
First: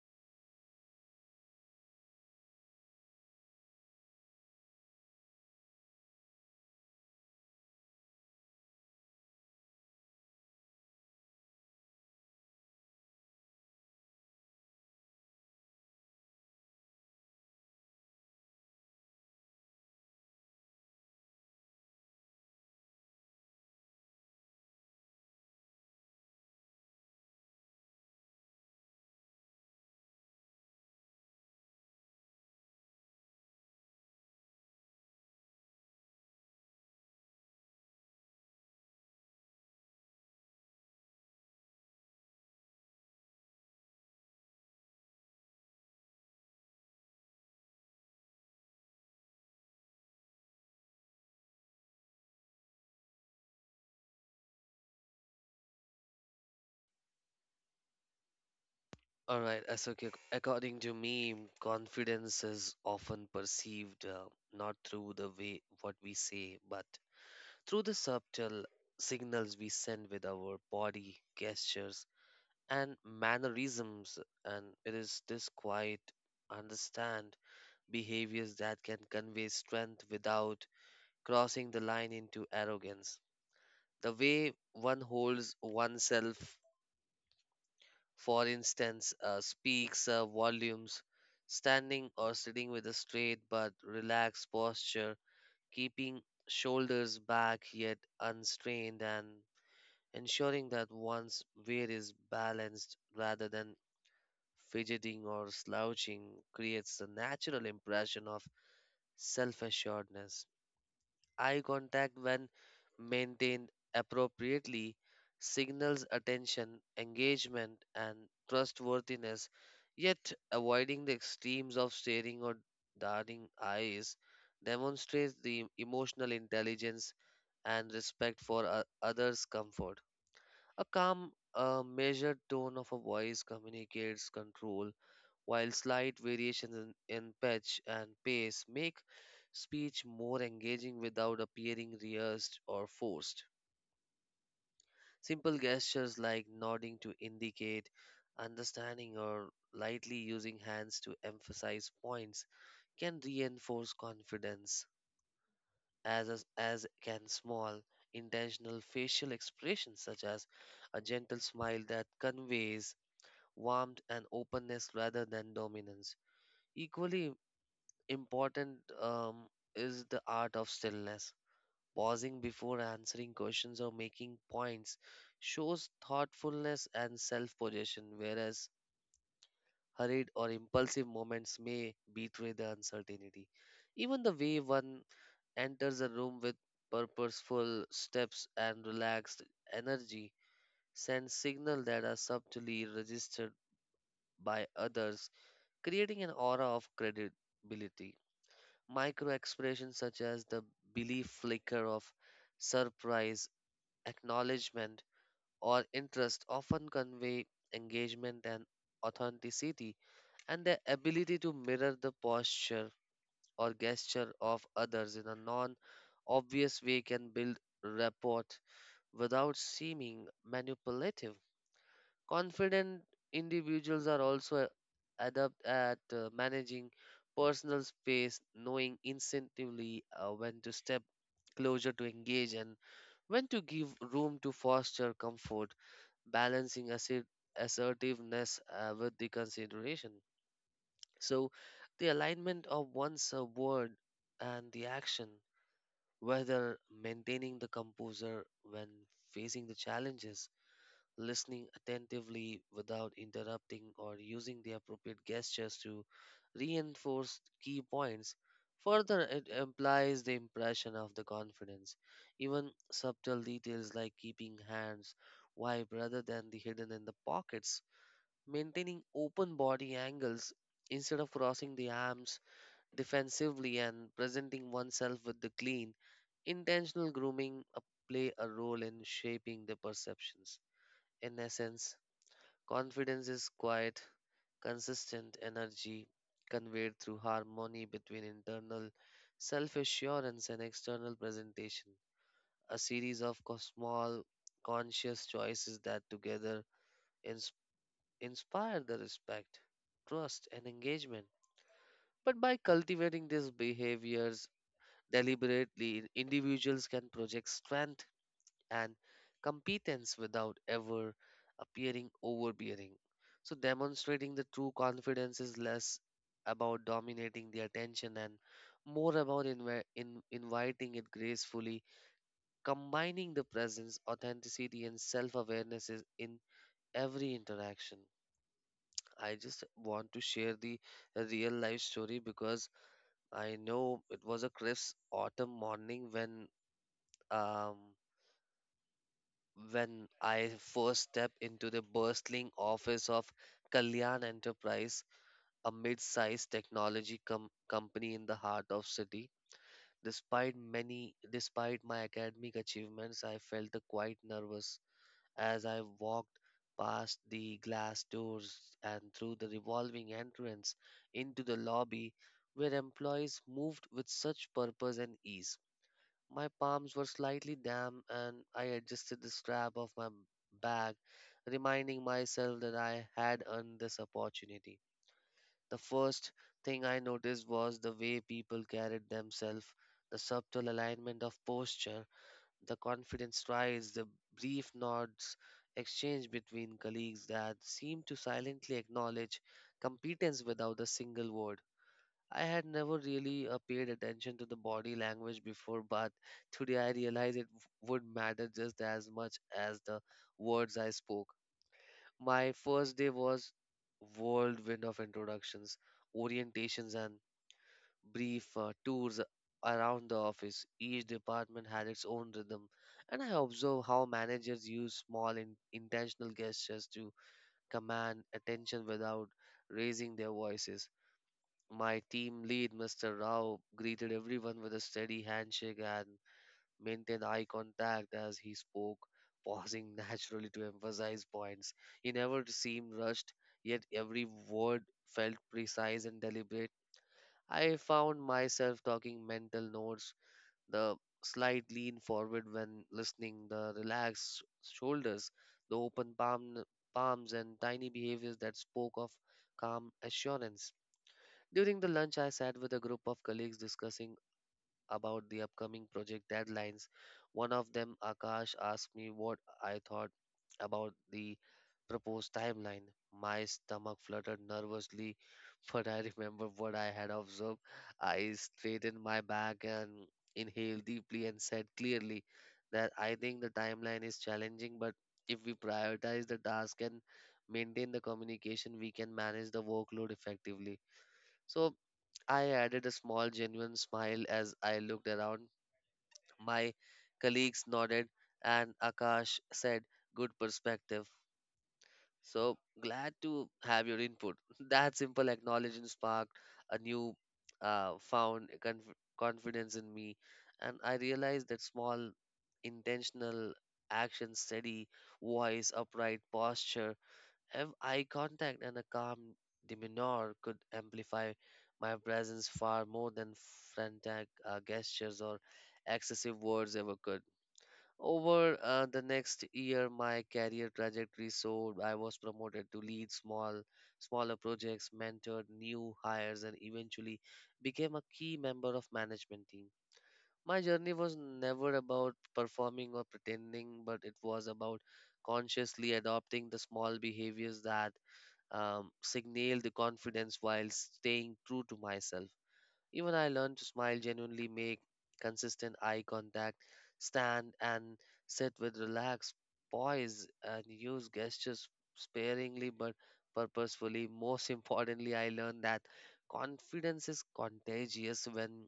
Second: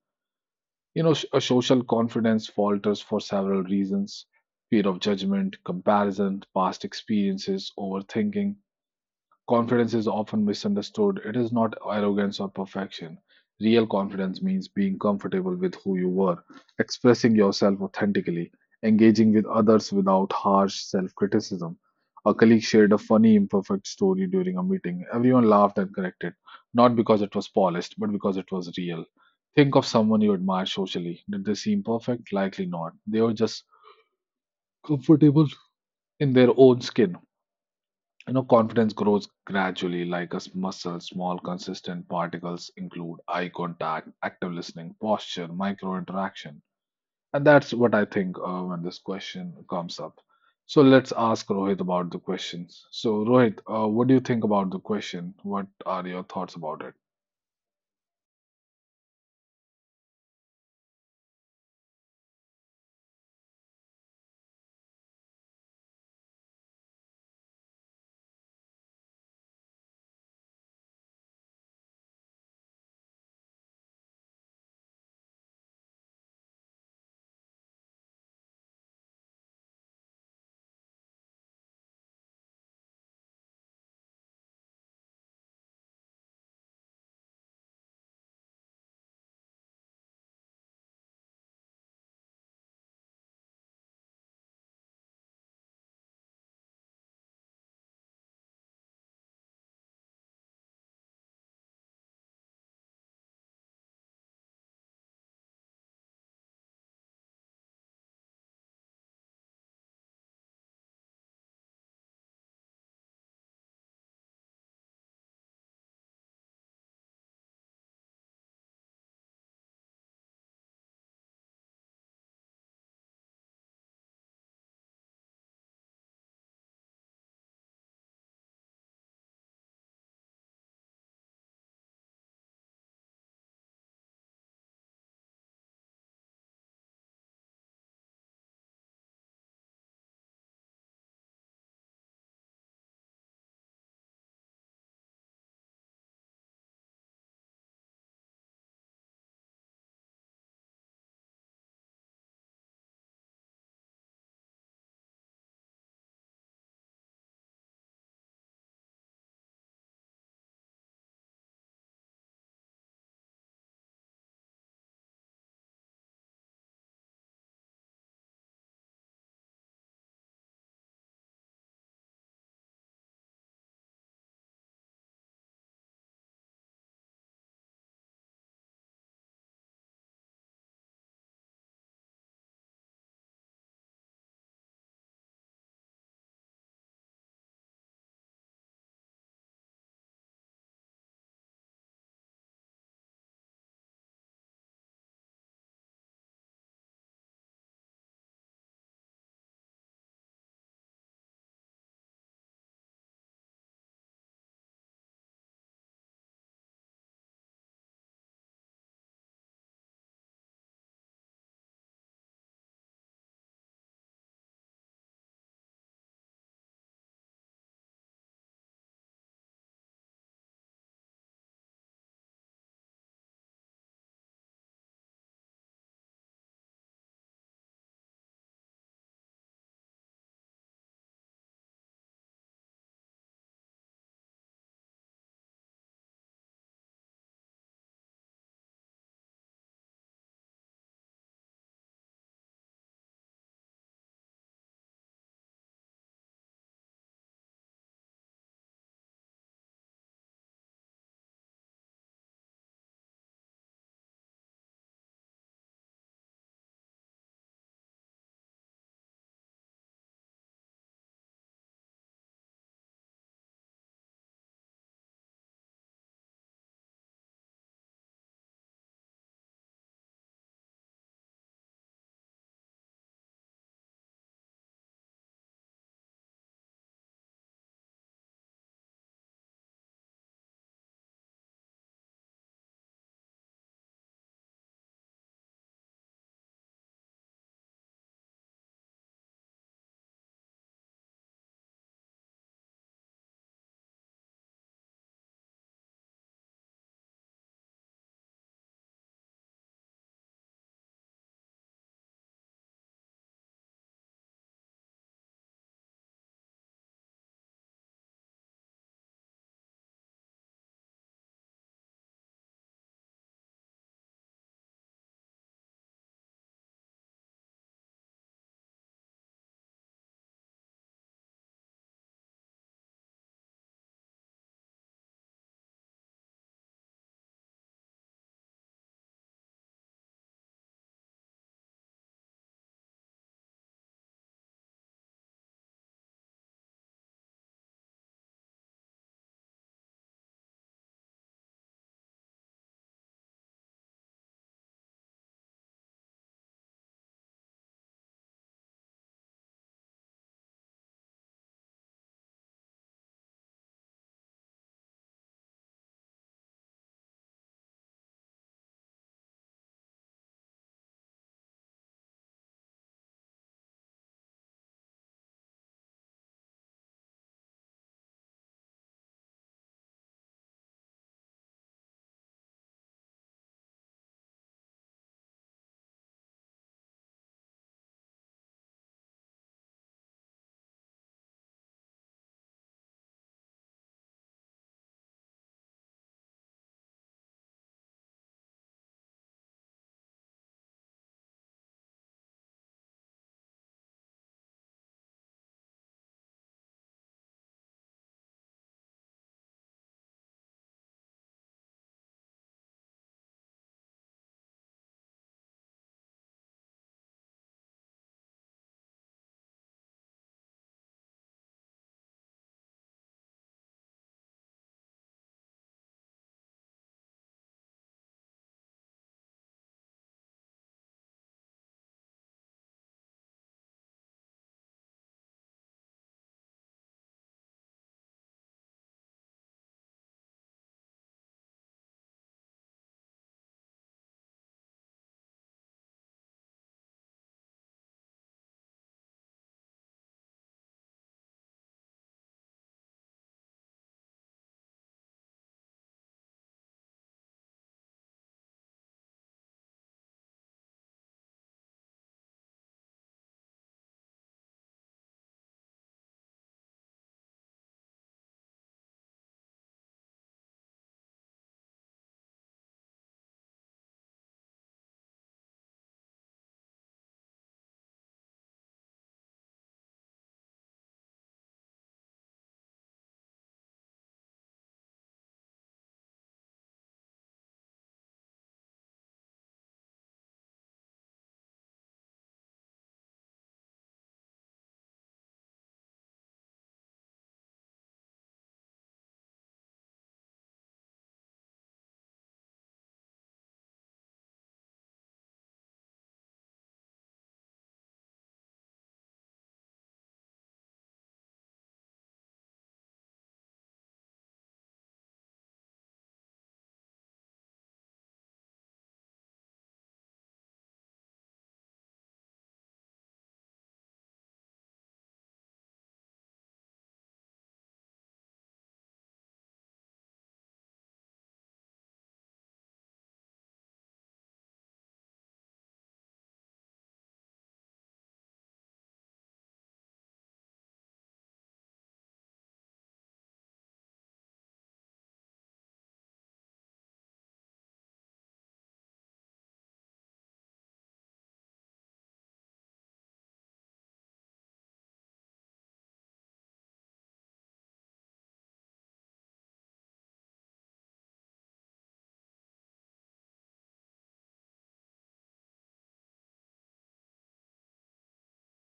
Speaker 1: A social confidence falters for several reasons, fear of judgment, comparison, past experiences, overthinking. Confidence is often misunderstood. It is not arrogance or perfection. Real confidence means being comfortable with who you were, expressing yourself authentically, engaging with others without harsh self criticism. A colleague shared a funny, imperfect story during a meeting. Everyone laughed and corrected, not because it was polished, but because it was real. Think of someone you admire socially. Did they seem perfect? Likely not. They were just comfortable in their own skin. Confidence grows gradually like a muscle. Small, consistent particles include eye contact, active listening, posture, micro interaction. And that's what I think when this question comes up. So let's ask Rohit about the questions. So, Rohit, what do you think about the question? What are your thoughts about it?
Speaker 2: All right, Ashok, according to me, confidence is often perceived not through the way what we say, but through the subtle signals we send with our body, gestures, and mannerisms. And it is this quiet, understand behaviors that can convey strength without crossing the line into arrogance. The way one holds oneself, for instance, speaks, volumes. Standing or sitting with a straight but relaxed posture, keeping shoulders back yet unstrained, and ensuring that one's weight is balanced rather than fidgeting or slouching creates a natural impression of self assuredness. Eye contact, when maintained appropriately, signals attention, engagement, and trustworthiness. Yet, avoiding the extremes of staring or darting eyes demonstrates the emotional intelligence and respect for others' comfort. A calm, measured tone of a voice communicates control, while slight variations in pitch and pace make speech more engaging without appearing rehearsed or forced. Simple gestures like nodding to indicate understanding or lightly using hands to emphasize points can reinforce confidence, as can small intentional facial expressions such as a gentle smile that conveys warmth and openness rather than dominance. Equally important is the art of stillness. Pausing before answering questions or making points shows thoughtfulness and self possession, whereas hurried or impulsive moments may betray the uncertainty. Even the way one enters a room with purposeful steps and relaxed energy sends signals that are subtly registered by others, creating an aura of credibility. Micro expressions such as the belief flicker of surprise, acknowledgement, or interest often convey engagement and authenticity, and their ability to mirror the posture or gesture of others in a non obvious way can build rapport without seeming manipulative. Confident individuals are also adept at managing personal space, knowing instinctively when to step closer to engage and when to give room to foster comfort, balancing assertiveness with the consideration. So, the alignment of one's word and the action, whether maintaining the composure when facing the challenges, listening attentively without interrupting, or using the appropriate gestures to reinforce key points. Further, it implies the impression of the confidence. Even subtle details like keeping hands wide rather than the hidden in the pockets, maintaining open body angles instead of crossing the arms defensively, and presenting oneself with the clean, intentional grooming play a role in shaping the perceptions. In essence, confidence is quiet, consistent energy conveyed through harmony between internal self assurance and external presentation. A series of small, conscious choices that together ins- inspire the respect, trust, and engagement. But by cultivating these behaviors deliberately, individuals can project strength and competence without ever appearing overbearing. So, demonstrating the true confidence is less about dominating the attention and more about inviting it gracefully, combining the presence, authenticity, and self awareness is in every interaction. I just want to share the real life story, because I know it was a crisp autumn morning when um, When I first stepped into the bustling office of Kalyan Enterprise, a mid-sized technology company in the heart of city. Despite many despite my academic achievements, I felt quite nervous as I walked past the glass doors and through the revolving entrance into the lobby where employees moved with such purpose and ease. My palms were slightly damp, and I adjusted the strap of my bag, reminding myself that I had earned this opportunity. The first thing I noticed was the way people carried themselves, the subtle alignment of posture, the confident strides, the brief nods exchanged between colleagues that seemed to silently acknowledge competence without a single word. I had never really paid attention to the body language before, but today I realized it would matter just as much as the words I spoke. My first day was whirlwind of introductions, orientations, and brief tours around the office. Each department had its own rhythm, and I observed how managers use small intentional gestures to command attention without raising their voices. My team lead, Mr. Rao, greeted everyone with a steady handshake and maintained eye contact as he spoke, (laughs) pausing naturally to emphasize points. He never seemed rushed, yet every word felt precise and deliberate. I found myself talking mental notes, the slight lean forward when listening, the relaxed shoulders, the open palms, and tiny behaviors that spoke of calm assurance. During the lunch, I sat with a group of colleagues discussing about the upcoming project deadlines. One of them, Akash, asked me what I thought about the proposed timeline. My stomach fluttered nervously, (laughs) but I remember what I had observed. I straightened my back and inhaled deeply and said clearly that I think the timeline is challenging, but if we prioritize the task and maintain the communication, we can manage the workload effectively. So I added a small, genuine smile as I looked around. My colleagues nodded, and Akash said, "Good perspective. So glad to have your input." (laughs) That simple acknowledgement sparked a new found confidence in me, and I realized that small, intentional action, steady voice, upright posture, Ev- eye contact, and a calm demeanor could amplify my presence far more than frantic gestures or excessive words ever could. Over the next year, my career trajectory soared. I was promoted to lead smaller projects, mentored new hires, and eventually became a key member of management team. My journey was never about performing or pretending, but it was about consciously adopting the small behaviors that signal the confidence while staying true to myself. Even I learned to smile genuinely, make consistent eye contact, stand and sit with relaxed poise, and use gestures sparingly but purposefully. Most importantly, I learned that confidence is contagious. When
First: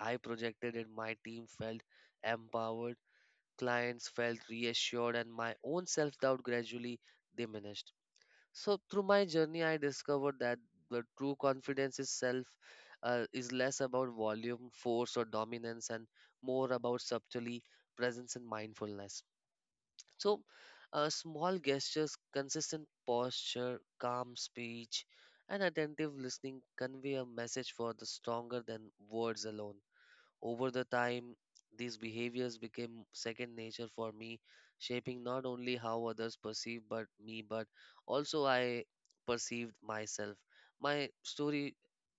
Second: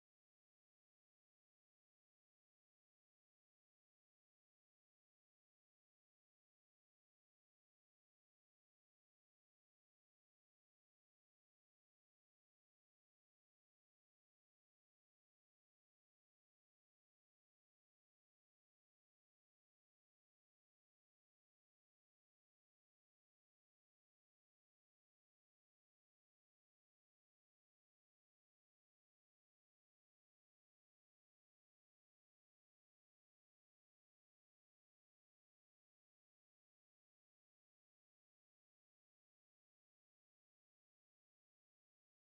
Speaker 2: I projected it, my team felt empowered, clients felt reassured, and my own self doubt gradually diminished. So through my journey, I discovered that the true confidence itself is less about volume, force, or dominance, and more about subtlety, presence, and mindfulness. So, small gestures, consistent posture, calm speech, and attentive listening convey a message for the stronger than words alone. Over the time, these behaviors became second nature for me, shaping not only how others perceive but me, but also I perceived myself. My story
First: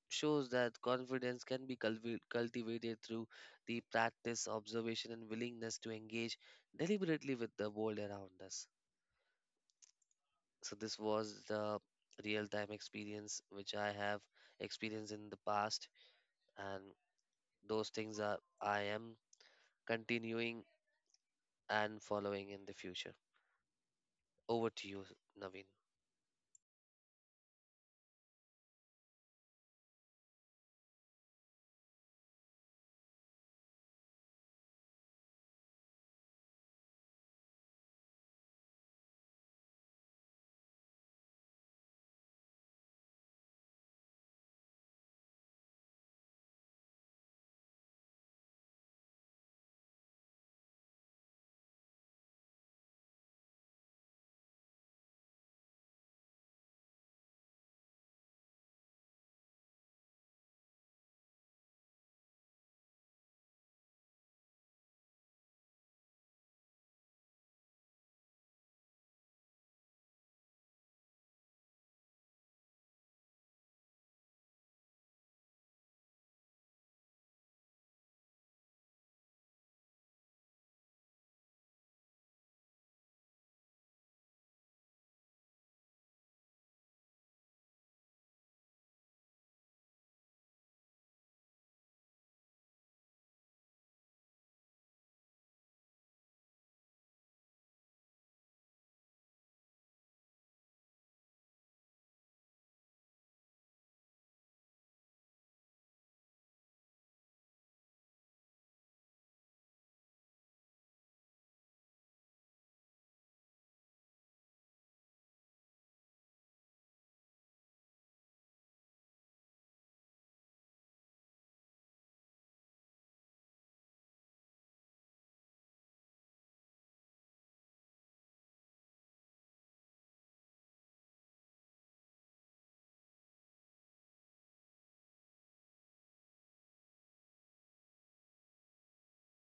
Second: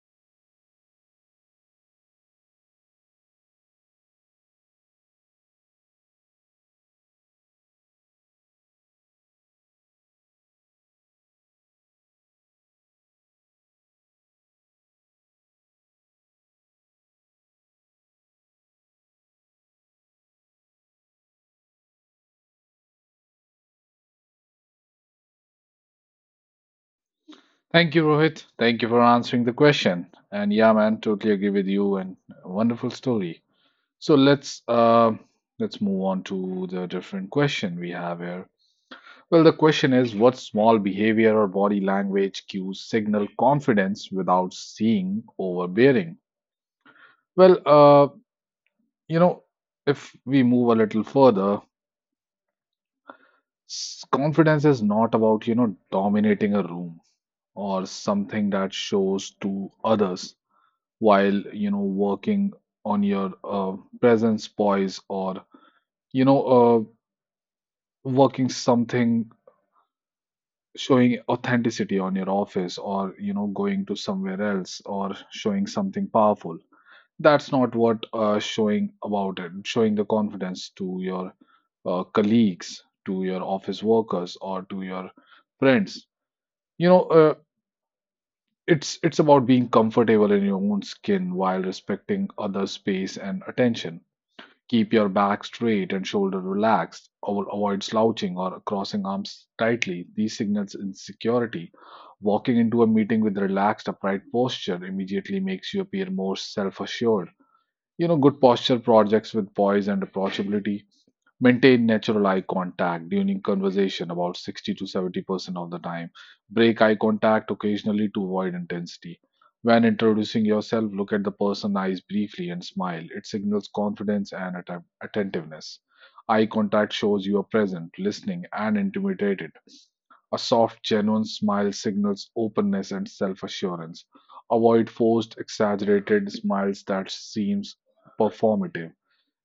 Speaker 2: shows that confidence can be cultivated through the practice, observation, and willingness to engage deliberately with the world around us. So this was the real-time experience which I have experienced in the past, and those things are I am continuing and following in the future. Over to you, Naveen.
Speaker 1: Thank you, Rohit. Thank you for answering the question. And yeah, man, totally agree with you and a wonderful story. So let's move on to the different question we have here. Well, the question is what small behavior or body language cues signal confidence without seeming overbearing? Well, uh, you know, if we move a little further, confidence is not about, you know, dominating a room or something that shows to others while, you know, working on your presence, poise, or, you know, working something, showing authenticity on your office, or you know, going to somewhere else, or showing something powerful. That's not what showing about it, showing the confidence to your colleagues, to your office workers, or to your friends, you know. It's about being comfortable in your own skin while respecting other space and attention. Keep your back straight and shoulder relaxed. Avoid slouching or crossing arms tightly. These signals insecurity. Walking into a meeting with relaxed upright posture immediately makes you appear more self assured. You know, good posture projects with poise and approachability. Maintain natural eye contact during conversation about 60 to 70% of the time. Break eye contact occasionally to avoid intensity. When introducing yourself, look at the person's eyes briefly and smile. It signals confidence and attentiveness. Eye contact shows you are present, listening, and intimidated. A soft, genuine smile signals openness and self assurance. Avoid forced, exaggerated smiles that seems performative.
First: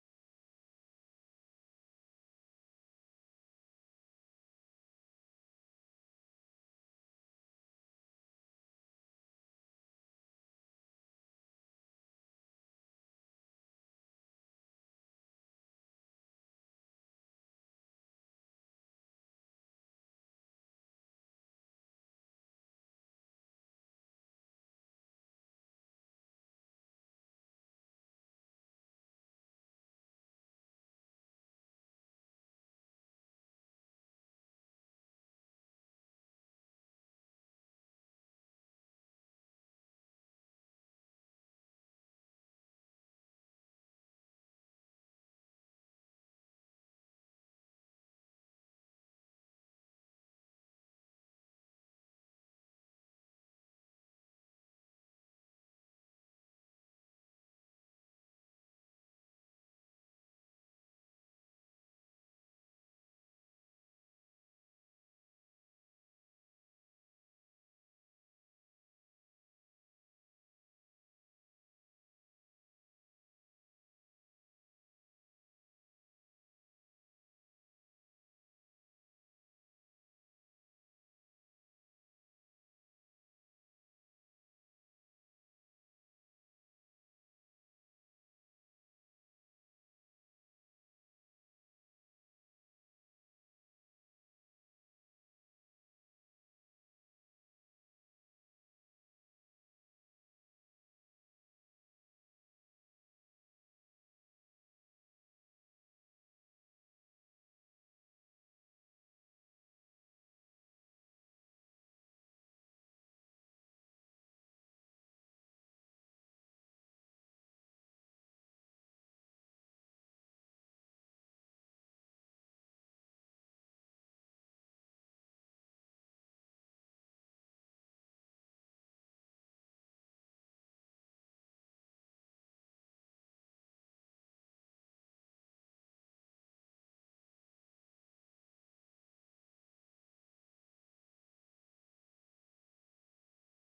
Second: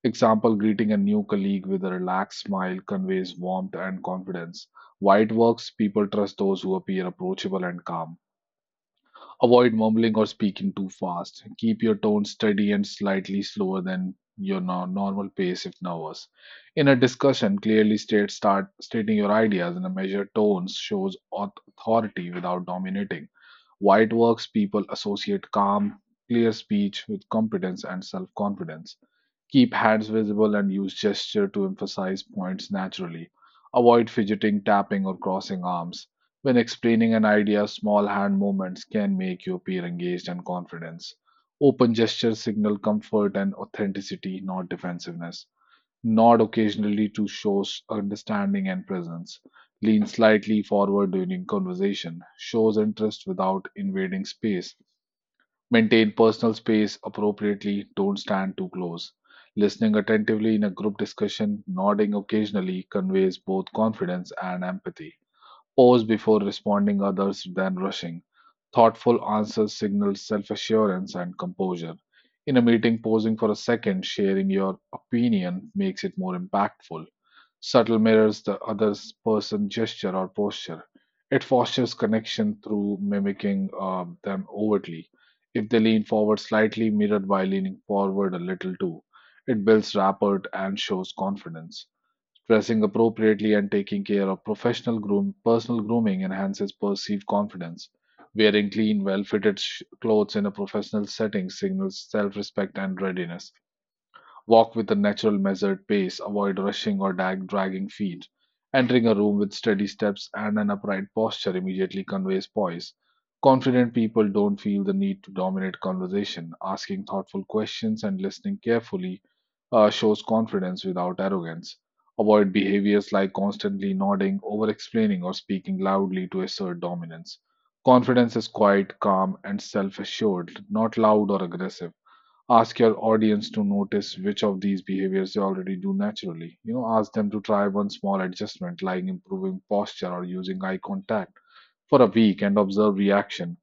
Speaker 1: Example, greeting a new colleague with a relaxed smile conveys warmth and confidence. While it works, people trust those who appear approachable and calm. Avoid mumbling or speaking too fast. Keep your tone steady and slightly slower than your normal pace if nervous. In a discussion, clearly state start stating your ideas in a measured tone shows authority without dominating. Why it works, people associate calm, clear speech with competence and self-confidence. Keep hands visible and use gesture to emphasize points naturally. Avoid fidgeting, tapping, or crossing arms. When explaining an idea, small hand movements can make you appear engaged and confident. Open gestures signal comfort and authenticity, not defensiveness. Nod occasionally to show understanding and presence. Lean slightly forward during conversation. Shows interest without invading space. Maintain personal space appropriately, don't stand too close. Listening attentively in a group discussion, nodding occasionally conveys both confidence and empathy. Pause before responding others than rushing. Thoughtful answers signal self assurance and composure. In a meeting, pausing for a second, sharing your opinion makes it more impactful. Subtle mirrors the other person's gesture or posture. It fosters connection through mimicking them overtly. If they lean forward slightly, mirrored by leaning forward a little too. It builds rapport and shows confidence. Dressing appropriately and taking care of professional groom, personal grooming enhances perceived confidence. Wearing clean, well fitted clothes in a professional setting signals self respect and readiness. Walk with a natural, measured pace, avoid rushing or dragging feet. Entering a room with steady steps and an upright posture immediately conveys poise. Confident people don't feel the need to dominate conversation. Asking thoughtful questions and listening carefully shows confidence without arrogance. Avoid behaviors like constantly nodding, over explaining, or speaking loudly to assert dominance. Confidence is quiet, calm, and self assured, not loud or aggressive. Ask your audience to notice which of these behaviors they already do naturally. You know, ask them to try one small adjustment like improving posture or using eye contact for a week and observe reaction.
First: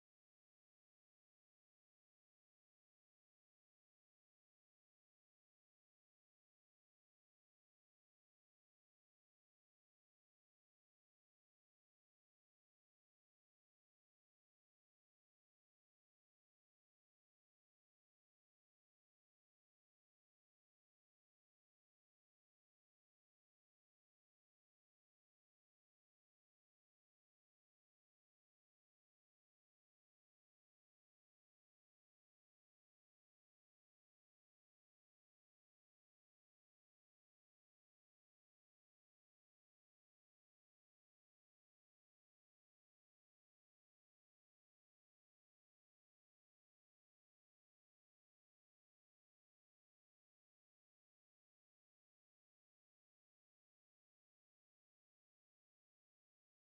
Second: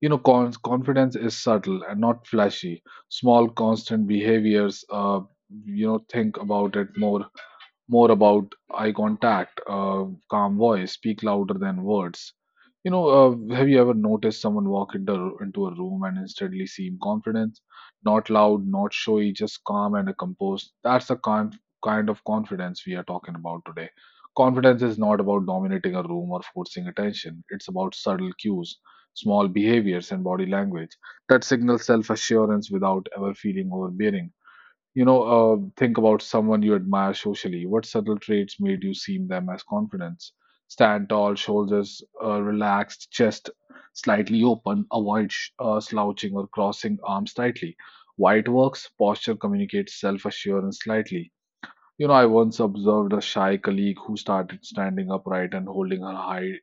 Speaker 1: You know, confidence is subtle and not flashy. Small, constant behaviors, you know, think about it more about eye contact, calm voice, speak louder than words. You know, have you ever noticed someone walk into a room and instantly seem confident? Not loud, not showy, just calm and composed. That's the kind of confidence we are talking about today. Confidence is not about dominating a room or forcing attention, it's about subtle cues, small behaviors, and body language that signal self assurance without ever feeling overbearing. Think about someone you admire socially. What subtle traits made you see in them as confidence? Stand tall, shoulders relaxed, chest slightly open, avoid slouching or crossing arms tightly. White works, posture communicates self assurance slightly. You know, I once observed a shy colleague who started standing upright and holding her high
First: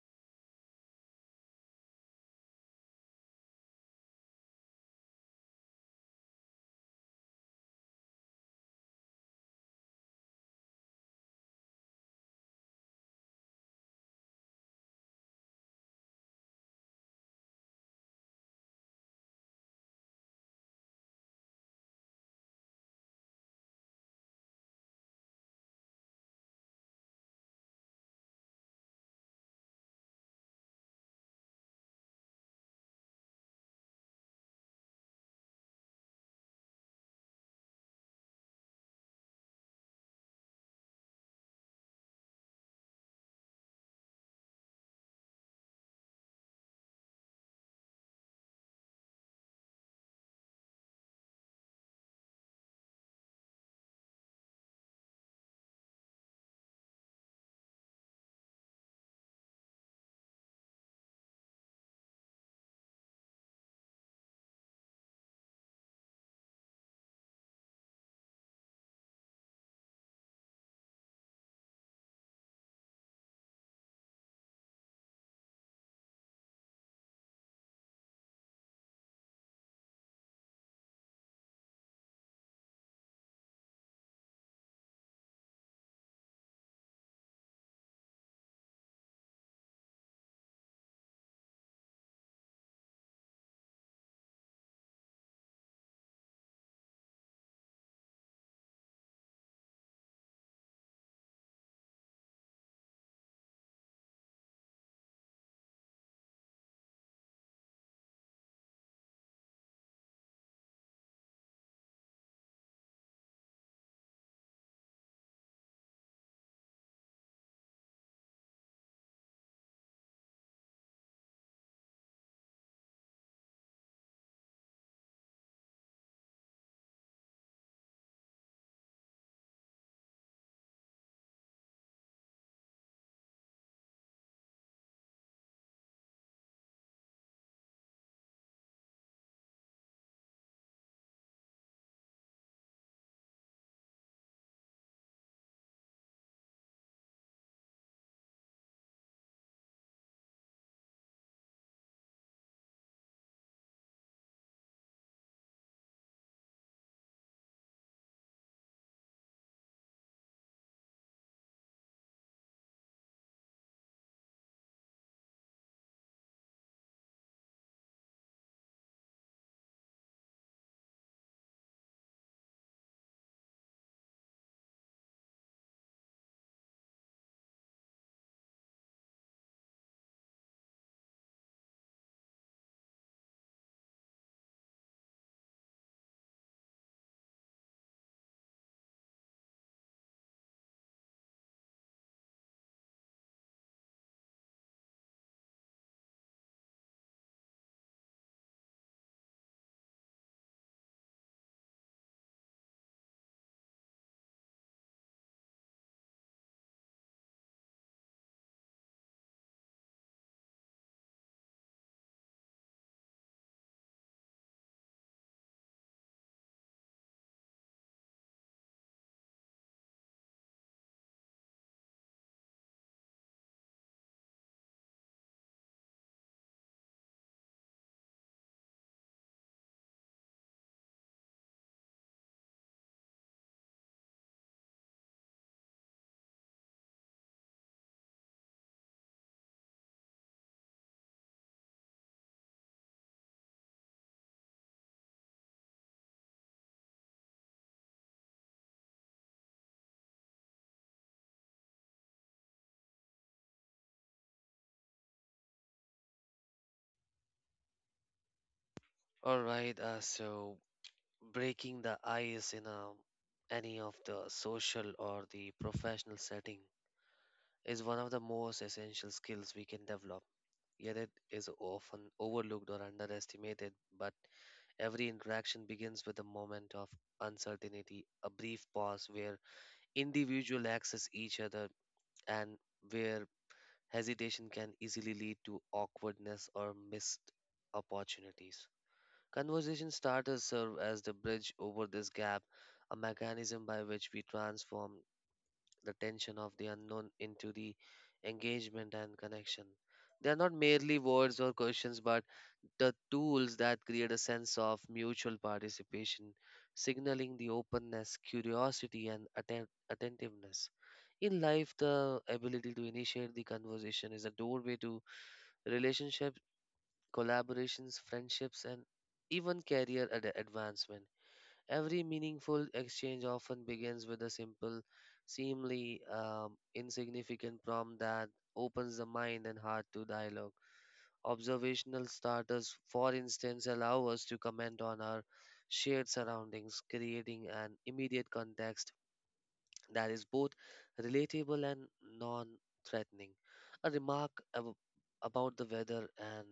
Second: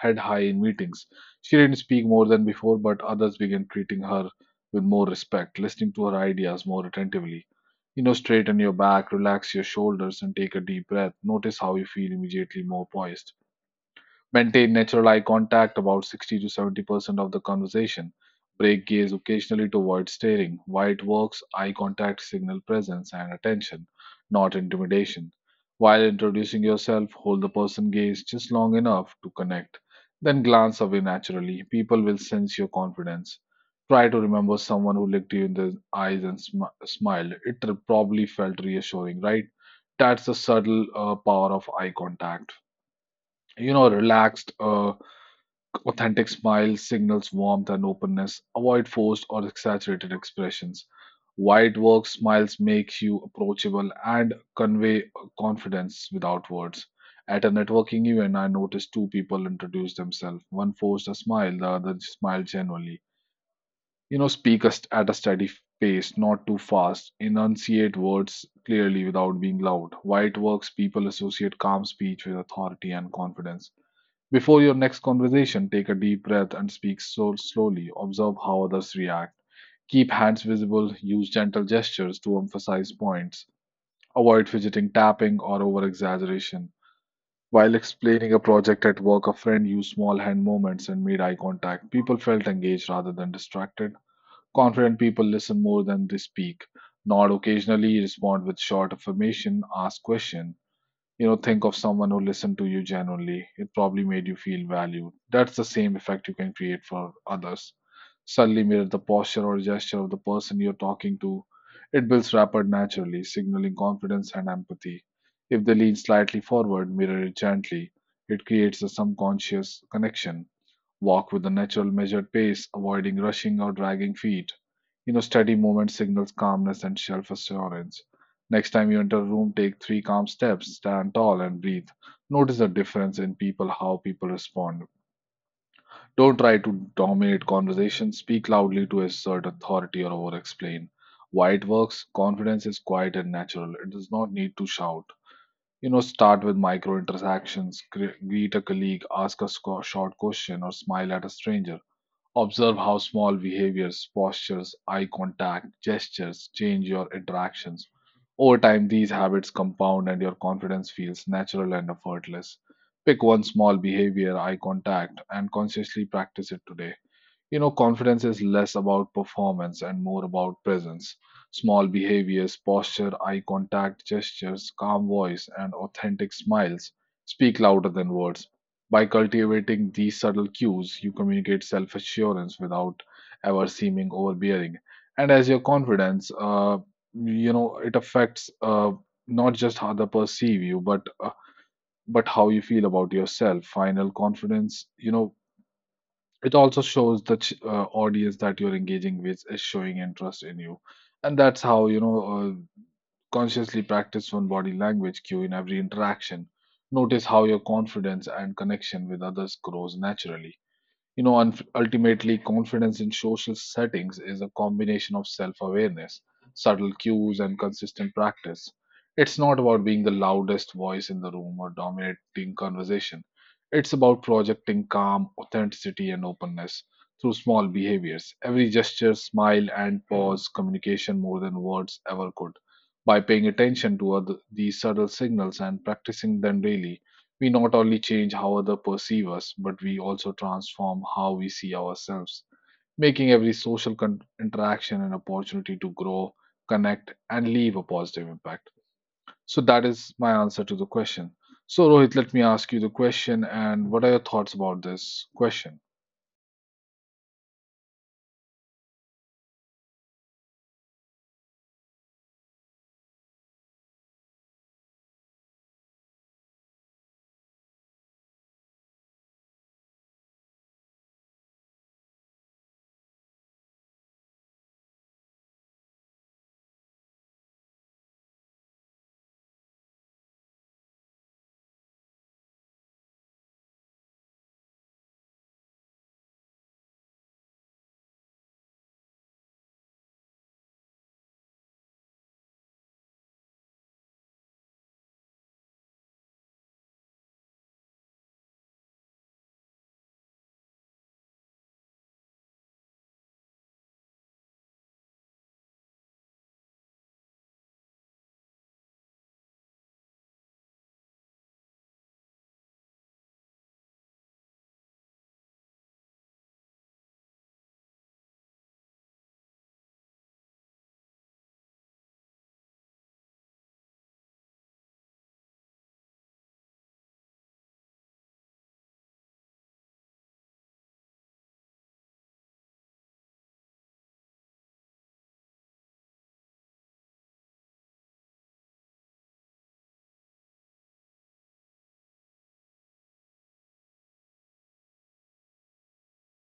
Speaker 1: head high in meetings. She didn't speak more than before, but others began treating her with more respect, listening to her ideas more attentively. You know, straighten your back, relax your shoulders, and take a deep breath. Notice how you feel immediately more poised. Maintain natural eye contact about 60 to 70% of the conversation. Break gaze occasionally to avoid staring. While it works, eye contact signal presence and attention, not intimidation. While introducing yourself, hold the person gaze just long enough to connect. Then glance away naturally. People will sense your confidence. Try to remember someone who looked you in the eyes and smiled. It probably felt reassuring, right? That's the subtle power of eye contact. You know, Relaxed authentic smile signals warmth and openness. Avoid forced or exaggerated expressions. Wide work smiles make you approachable and convey confidence without words. At a networking event, I noticed two people introduced themselves. One forced a smile, the other smiled genuinely. You know, speak at a steady pace, not too fast. Enunciate words clearly without being loud. Wide works, people associate calm speech with authority and confidence. Before your next conversation, take a deep breath and speak so slowly. Observe how others react. Keep hands visible. Use gentle gestures to emphasize points. Avoid fidgeting, tapping, or over exaggeration. While explaining a project at work, a friend used small hand movements and made eye contact. People felt engaged rather than distracted. Confident people listen more than they speak. Nod occasionally, respond with short affirmation, ask questions. You know, think of someone who listened to you genuinely, it probably made you feel valued. That's the same effect you can create for others. Suddenly mirror the posture or gesture of the person you're talking to, it builds rapport naturally, signaling confidence and empathy. If they lean slightly forward, mirror it gently, it creates a subconscious connection. Walk with a natural measured pace, avoiding rushing or dragging feet. You know, steady movement signals calmness and self assurance. Next time you enter a room, take three calm steps, stand tall, and breathe. Notice the difference in people, how people respond. Don't try to dominate conversation, speak loudly to assert authority or over explain. Why it works, confidence is quiet and natural, it does not need to shout. You know, start with micro interactions, greet a colleague, ask a short question, or smile at a stranger. Observe how small behaviors, postures, eye contact, gestures change your interactions. Over time, these habits compound and your confidence feels natural and effortless. Pick one small behavior, eye contact, and consciously practice it today. You know, confidence is less about performance and more about presence. Small behaviors, posture, eye contact, gestures, calm voice, and authentic smiles speak louder than words. By cultivating these subtle cues, you communicate self assurance without ever seeming overbearing. And as your confidence, it affects not just how they perceive you, but how you feel about yourself. Final confidence, you know, it also shows the audience that you're engaging with is showing interest in you. And that's how, consciously practice one body language cue in every interaction. Notice how your confidence and connection with others grows naturally. You know, and ultimately, confidence in social settings is a combination of self awareness, subtle cues, and consistent practice. It's not about being the loudest voice in the room or dominating conversation. It's about projecting calm, authenticity, and openness through small behaviors. Every gesture, smile, and pause communication more than words ever could. By paying attention to other, these subtle signals and practicing them daily, we not only change how others perceive us, but we also transform how we see ourselves, making every social interaction an opportunity to grow, connect, and leave a positive impact. So, that is my answer to the question. So, Rohit, let me ask you the question, and what are your thoughts about this question?
Speaker 2: All right, so breaking the ice in any of the social or the professional setting is one of the most essential skills we can develop. Yet it is often overlooked or underestimated, but every interaction begins with a moment of uncertainty, a brief pause where individuals access each other and where hesitation can easily lead to awkwardness or missed opportunities. Conversation starters serve as the bridge over this gap, a mechanism by which we transform the tension of the unknown into the engagement and connection. They are not merely words or questions, but the tools that create a sense of mutual participation, signaling the openness, curiosity, and attentiveness. In life, the ability to initiate the conversation is a doorway to relationships, collaborations, friendships, and even career advancement. Every meaningful exchange often begins with a simple, seemingly insignificant prompt that opens the mind and heart to dialogue. Observational starters, for instance, allow us to comment on our shared surroundings, creating an immediate context that is both relatable and non threatening. A remark ab- about the weather and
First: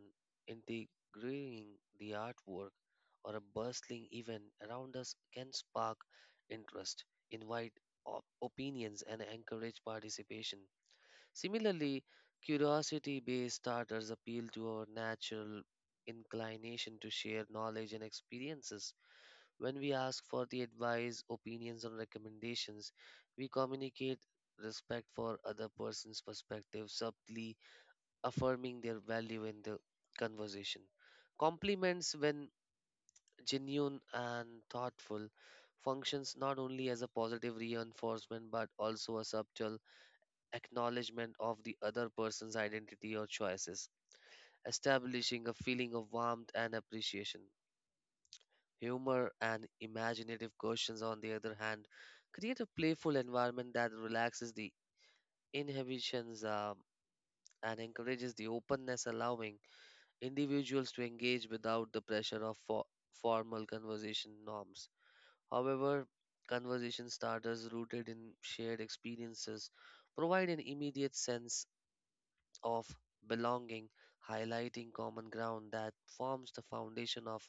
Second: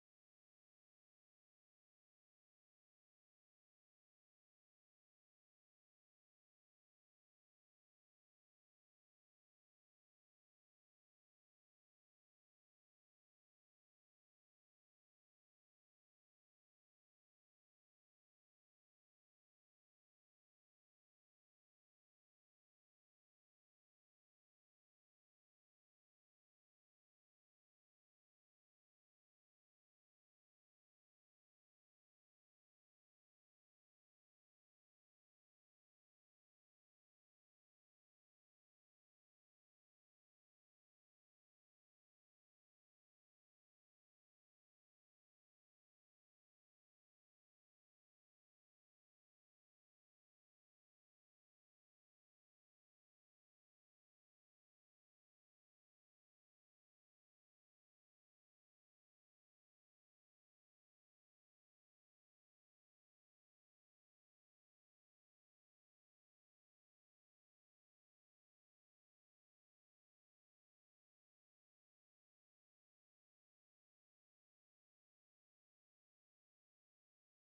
Speaker 2: integrating the artwork or a bustling event around us can spark interest, invite opinions, and encourage participation. Similarly, curiosity based starters appeal to our natural inclination to share knowledge and experiences. When we ask for the advice, opinions, or recommendations, we communicate respect for other person's perspective subtly, affirming their value in the conversation. Compliments, when genuine and thoughtful, functions not only as a positive reinforcement but also a subtle acknowledgement of the other person's identity or choices, establishing a feeling of warmth and appreciation. Humor and imaginative questions, on the other hand, create a playful environment that relaxes the inhibitions and encourages the openness, allowing individuals to engage without the pressure of formal conversation norms. However, conversation starters rooted in shared experiences provide an immediate sense of belonging, highlighting common ground that forms the foundation of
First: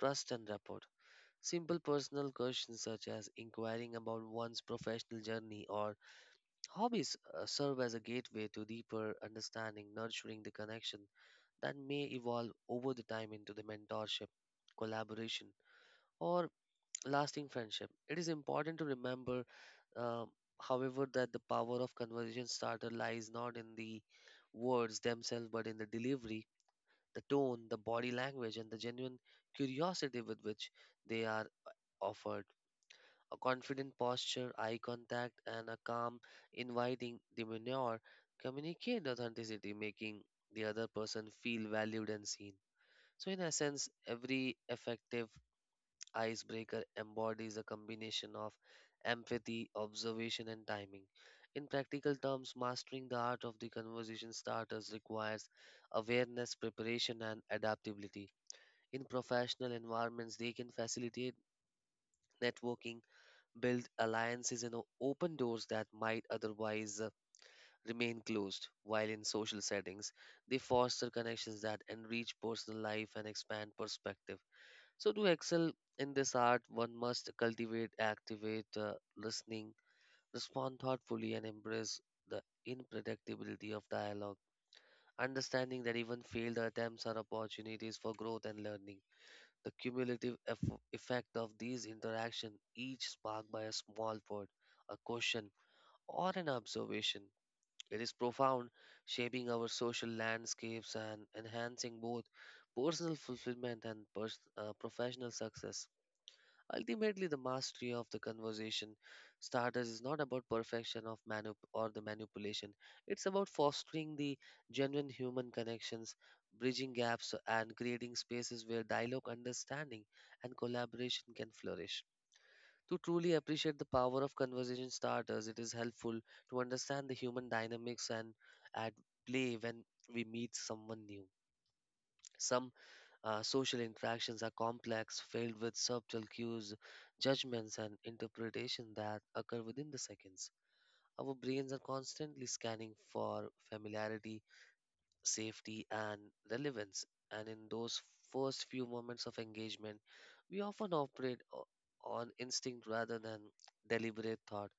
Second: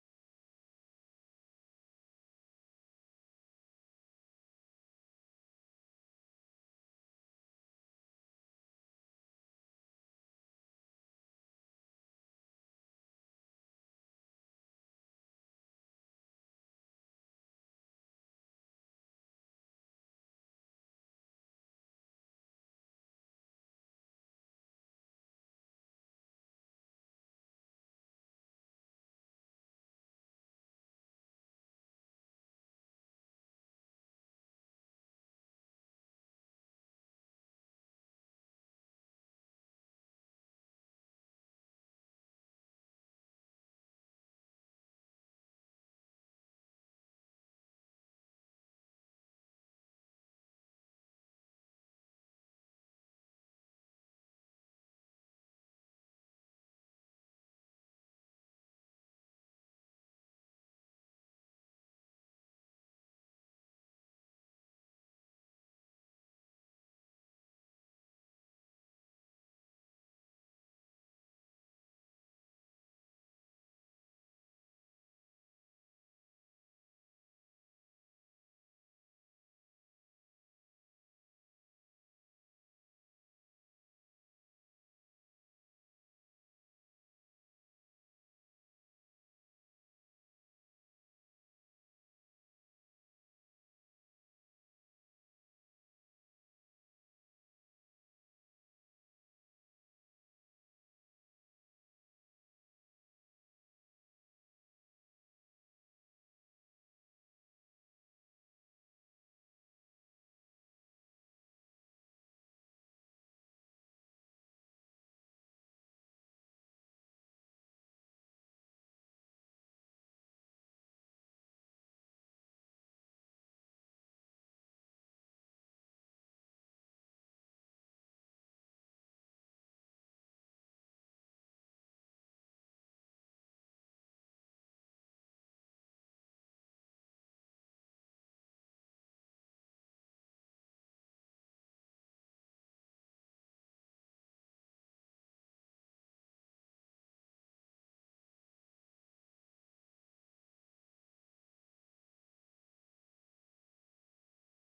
Speaker 2: trust and rapport. Simple personal questions such as inquiring about one's professional journey or hobbies serve as a gateway to deeper understanding, nurturing the connection that may evolve over the time into the mentorship, collaboration, or lasting friendship. It is important to remember, uh, however, that the power of conversation starter lies not in the words themselves but in the delivery, the tone, the body language, and the genuine curiosity with which they are offered. A confident posture, eye contact, and a calm, inviting demeanor communicate authenticity, making the other person feel valued and seen. So, in essence, every effective icebreaker embodies a combination of empathy, observation, and timing. In practical terms, mastering the art of the conversation starters requires awareness, preparation, and adaptability. In professional environments, they can facilitate networking, build alliances, and open doors that might otherwise remain closed, while in social settings, they foster connections that enrich personal life and expand perspective. So, to excel in this art, one must cultivate, activate, listening, respond thoughtfully, and embrace the unpredictability of dialogue, understanding that even failed attempts are opportunities for growth and learning. The cumulative effect of these interactions, each sparked by a small word, a question, or an observation, it is profound, shaping our social landscapes and enhancing both personal fulfillment and professional success. Ultimately, the mastery of the conversation starters is not about perfection of manu or the manipulation. It's about fostering the genuine human connections, bridging gaps, and creating spaces where dialogue, understanding, and collaboration can flourish. To truly appreciate the power of conversation starters, it is helpful to understand the human dynamics and at play when we meet someone new. Some social interactions are complex, filled with subtle cues, judgments, and interpretation that occur within the seconds. Our brains are constantly scanning for familiarity, safety, and relevance. And in those first few moments of engagement, we often operate on instinct rather than deliberate thought.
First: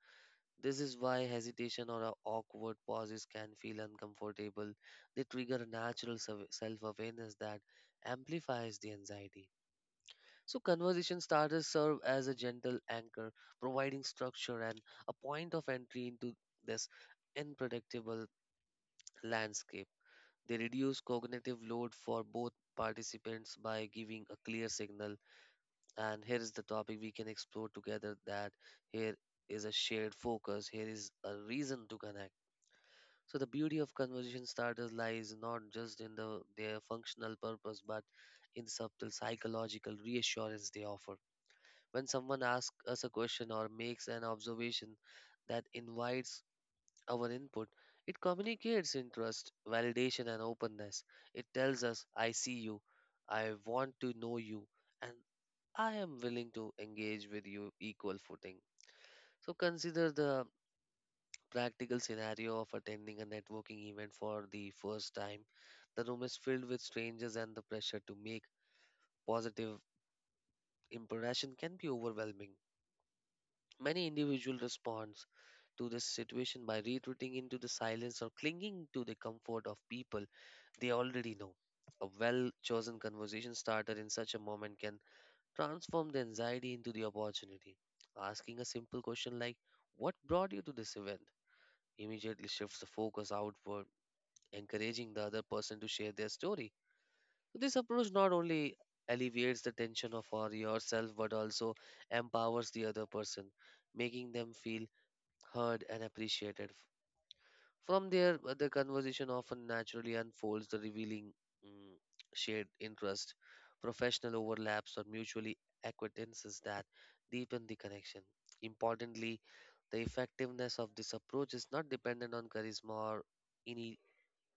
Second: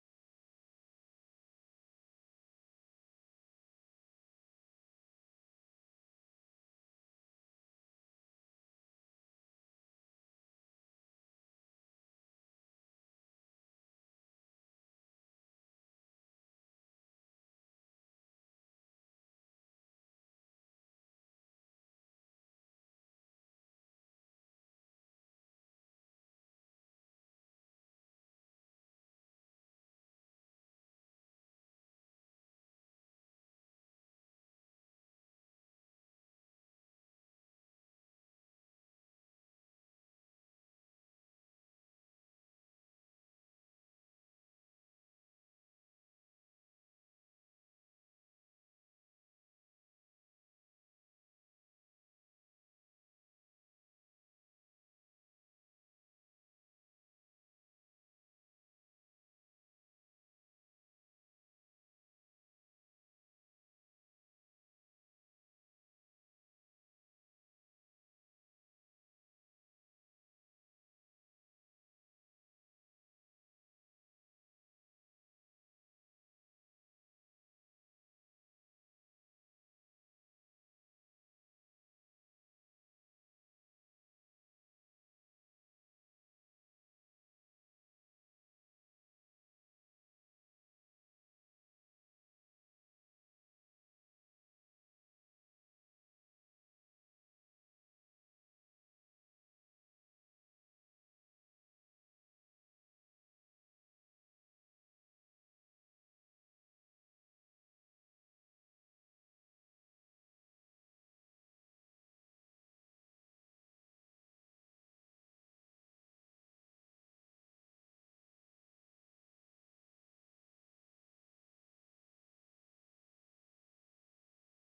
Speaker 2: This is why hesitation or a awkward pauses can feel uncomfortable. They trigger a natural self awareness that amplifies the anxiety. So, conversation starters serve as a gentle anchor, providing structure and a point of entry into this unpredictable landscape. They reduce cognitive load for both participants by giving a clear signal. And here is the topic we can explore together, that here is a shared focus, here is a reason to connect. So, the beauty of conversation starters lies not just in their functional purpose but in the subtle psychological reassurance they offer. When someone asks us a question or makes an observation that invites our input, it communicates interest, validation, and openness. It tells us, I see you, I want to know you, and I am willing to engage with you equal footing. So consider the practical scenario of attending a networking event for the first time. The room is filled with strangers, and the pressure to make positive impression can be overwhelming. Many individuals respond to this situation by retreating into the silence or clinging to the comfort of people they already know. A well chosen conversation starter in such a moment can transform the anxiety into the opportunity. Asking a simple question like, "What brought you to this event?" immediately shifts the focus outward, encouraging the other person to share their story. This approach not only alleviates the tension of for yourself but also empowers the other person, making them feel heard, and appreciated. From there, the conversation often naturally unfolds, the revealing mm, shared interest, professional overlaps, or mutually acquaintances that deepen the connection. Importantly, the effectiveness of this approach is not dependent on charisma or any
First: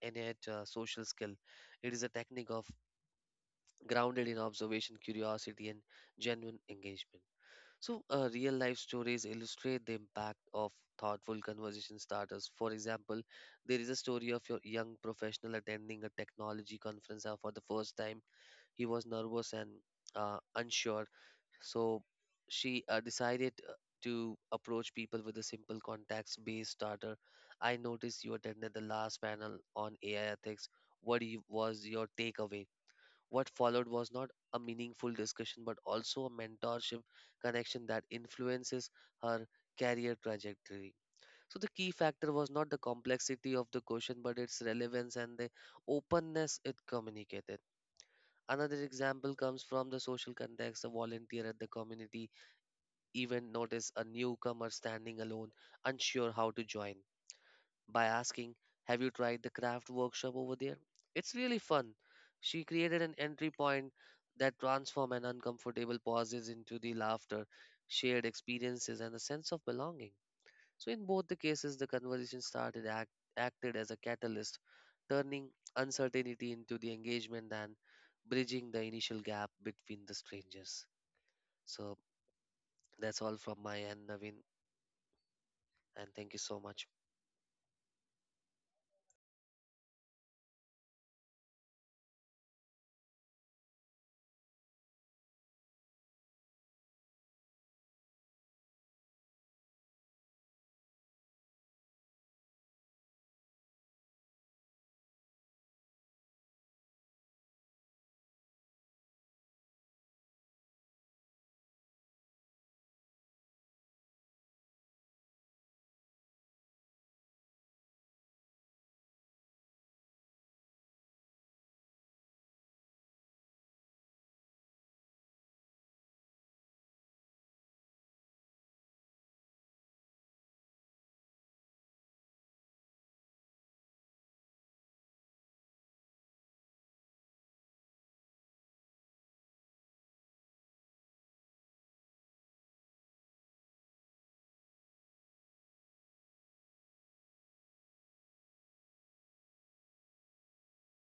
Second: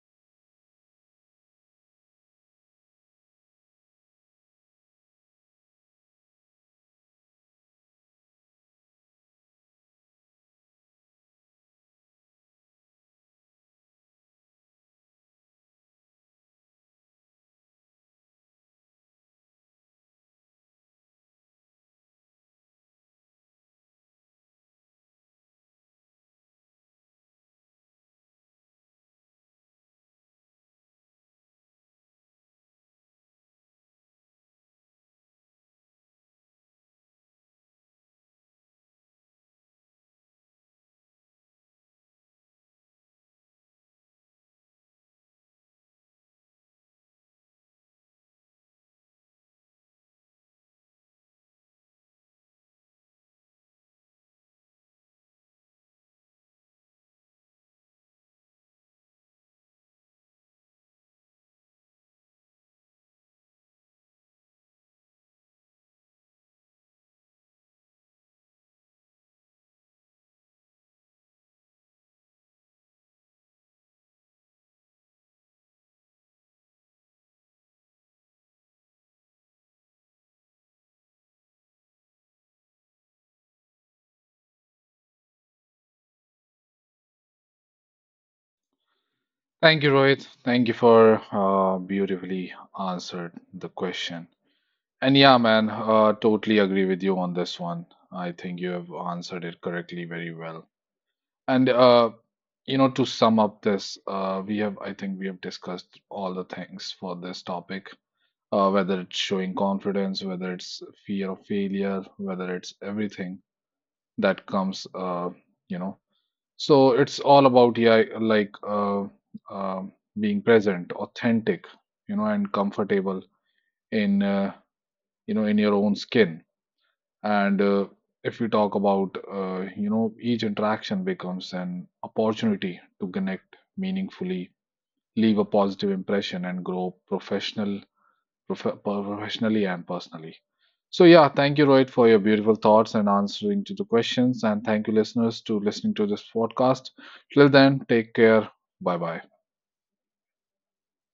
Speaker 2: innate social skill. It is a technique of grounded in observation, curiosity, and genuine engagement. So, real life stories illustrate the impact of thoughtful conversation starters. For example, there is a story of your young professional attending a technology conference for the first time. He was nervous and unsure, so she decided to approach people with a simple contacts-based starter. I noticed you attended the last panel on AI ethics. Was your takeaway? What followed was not a meaningful discussion, but also a mentorship connection that influences her career trajectory. So, the key factor was not the complexity of the question, but its relevance and the openness it communicated. Another example comes from the social context. A volunteer at the community event noticed a newcomer standing alone, unsure how to join, by asking, "Have you tried the craft workshop over there? It's really fun." She created an entry point that transformed an uncomfortable pauses into the laughter, shared experiences, and a sense of belonging. So, in both the cases, the conversation started acted as a catalyst, turning uncertainty into the engagement and bridging the initial gap between the strangers. So, that's all from my end, Naveen, and thank you so much.
Speaker 1: Thank you, Rohit. Thank you for beautifully answered the question. And yeah, man, totally agree with you on this one. I think you have answered it correctly very well. And to sum up this, we have I think we have discussed all the things for this topic. Whether it's showing confidence, whether it's fear of failure, whether it's everything that comes, you know. So it's all about, yeah, like um being present, authentic, you know, and comfortable in in your own skin. And if we talk about, you know, each interaction becomes an opportunity to connect meaningfully, leave a positive impression, and grow professional professionally and personally. So, yeah, thank you, Rohit, for your beautiful thoughts and answering to the questions, and thank you, listeners, to listening to this podcast. Till then, take care. Bye bye.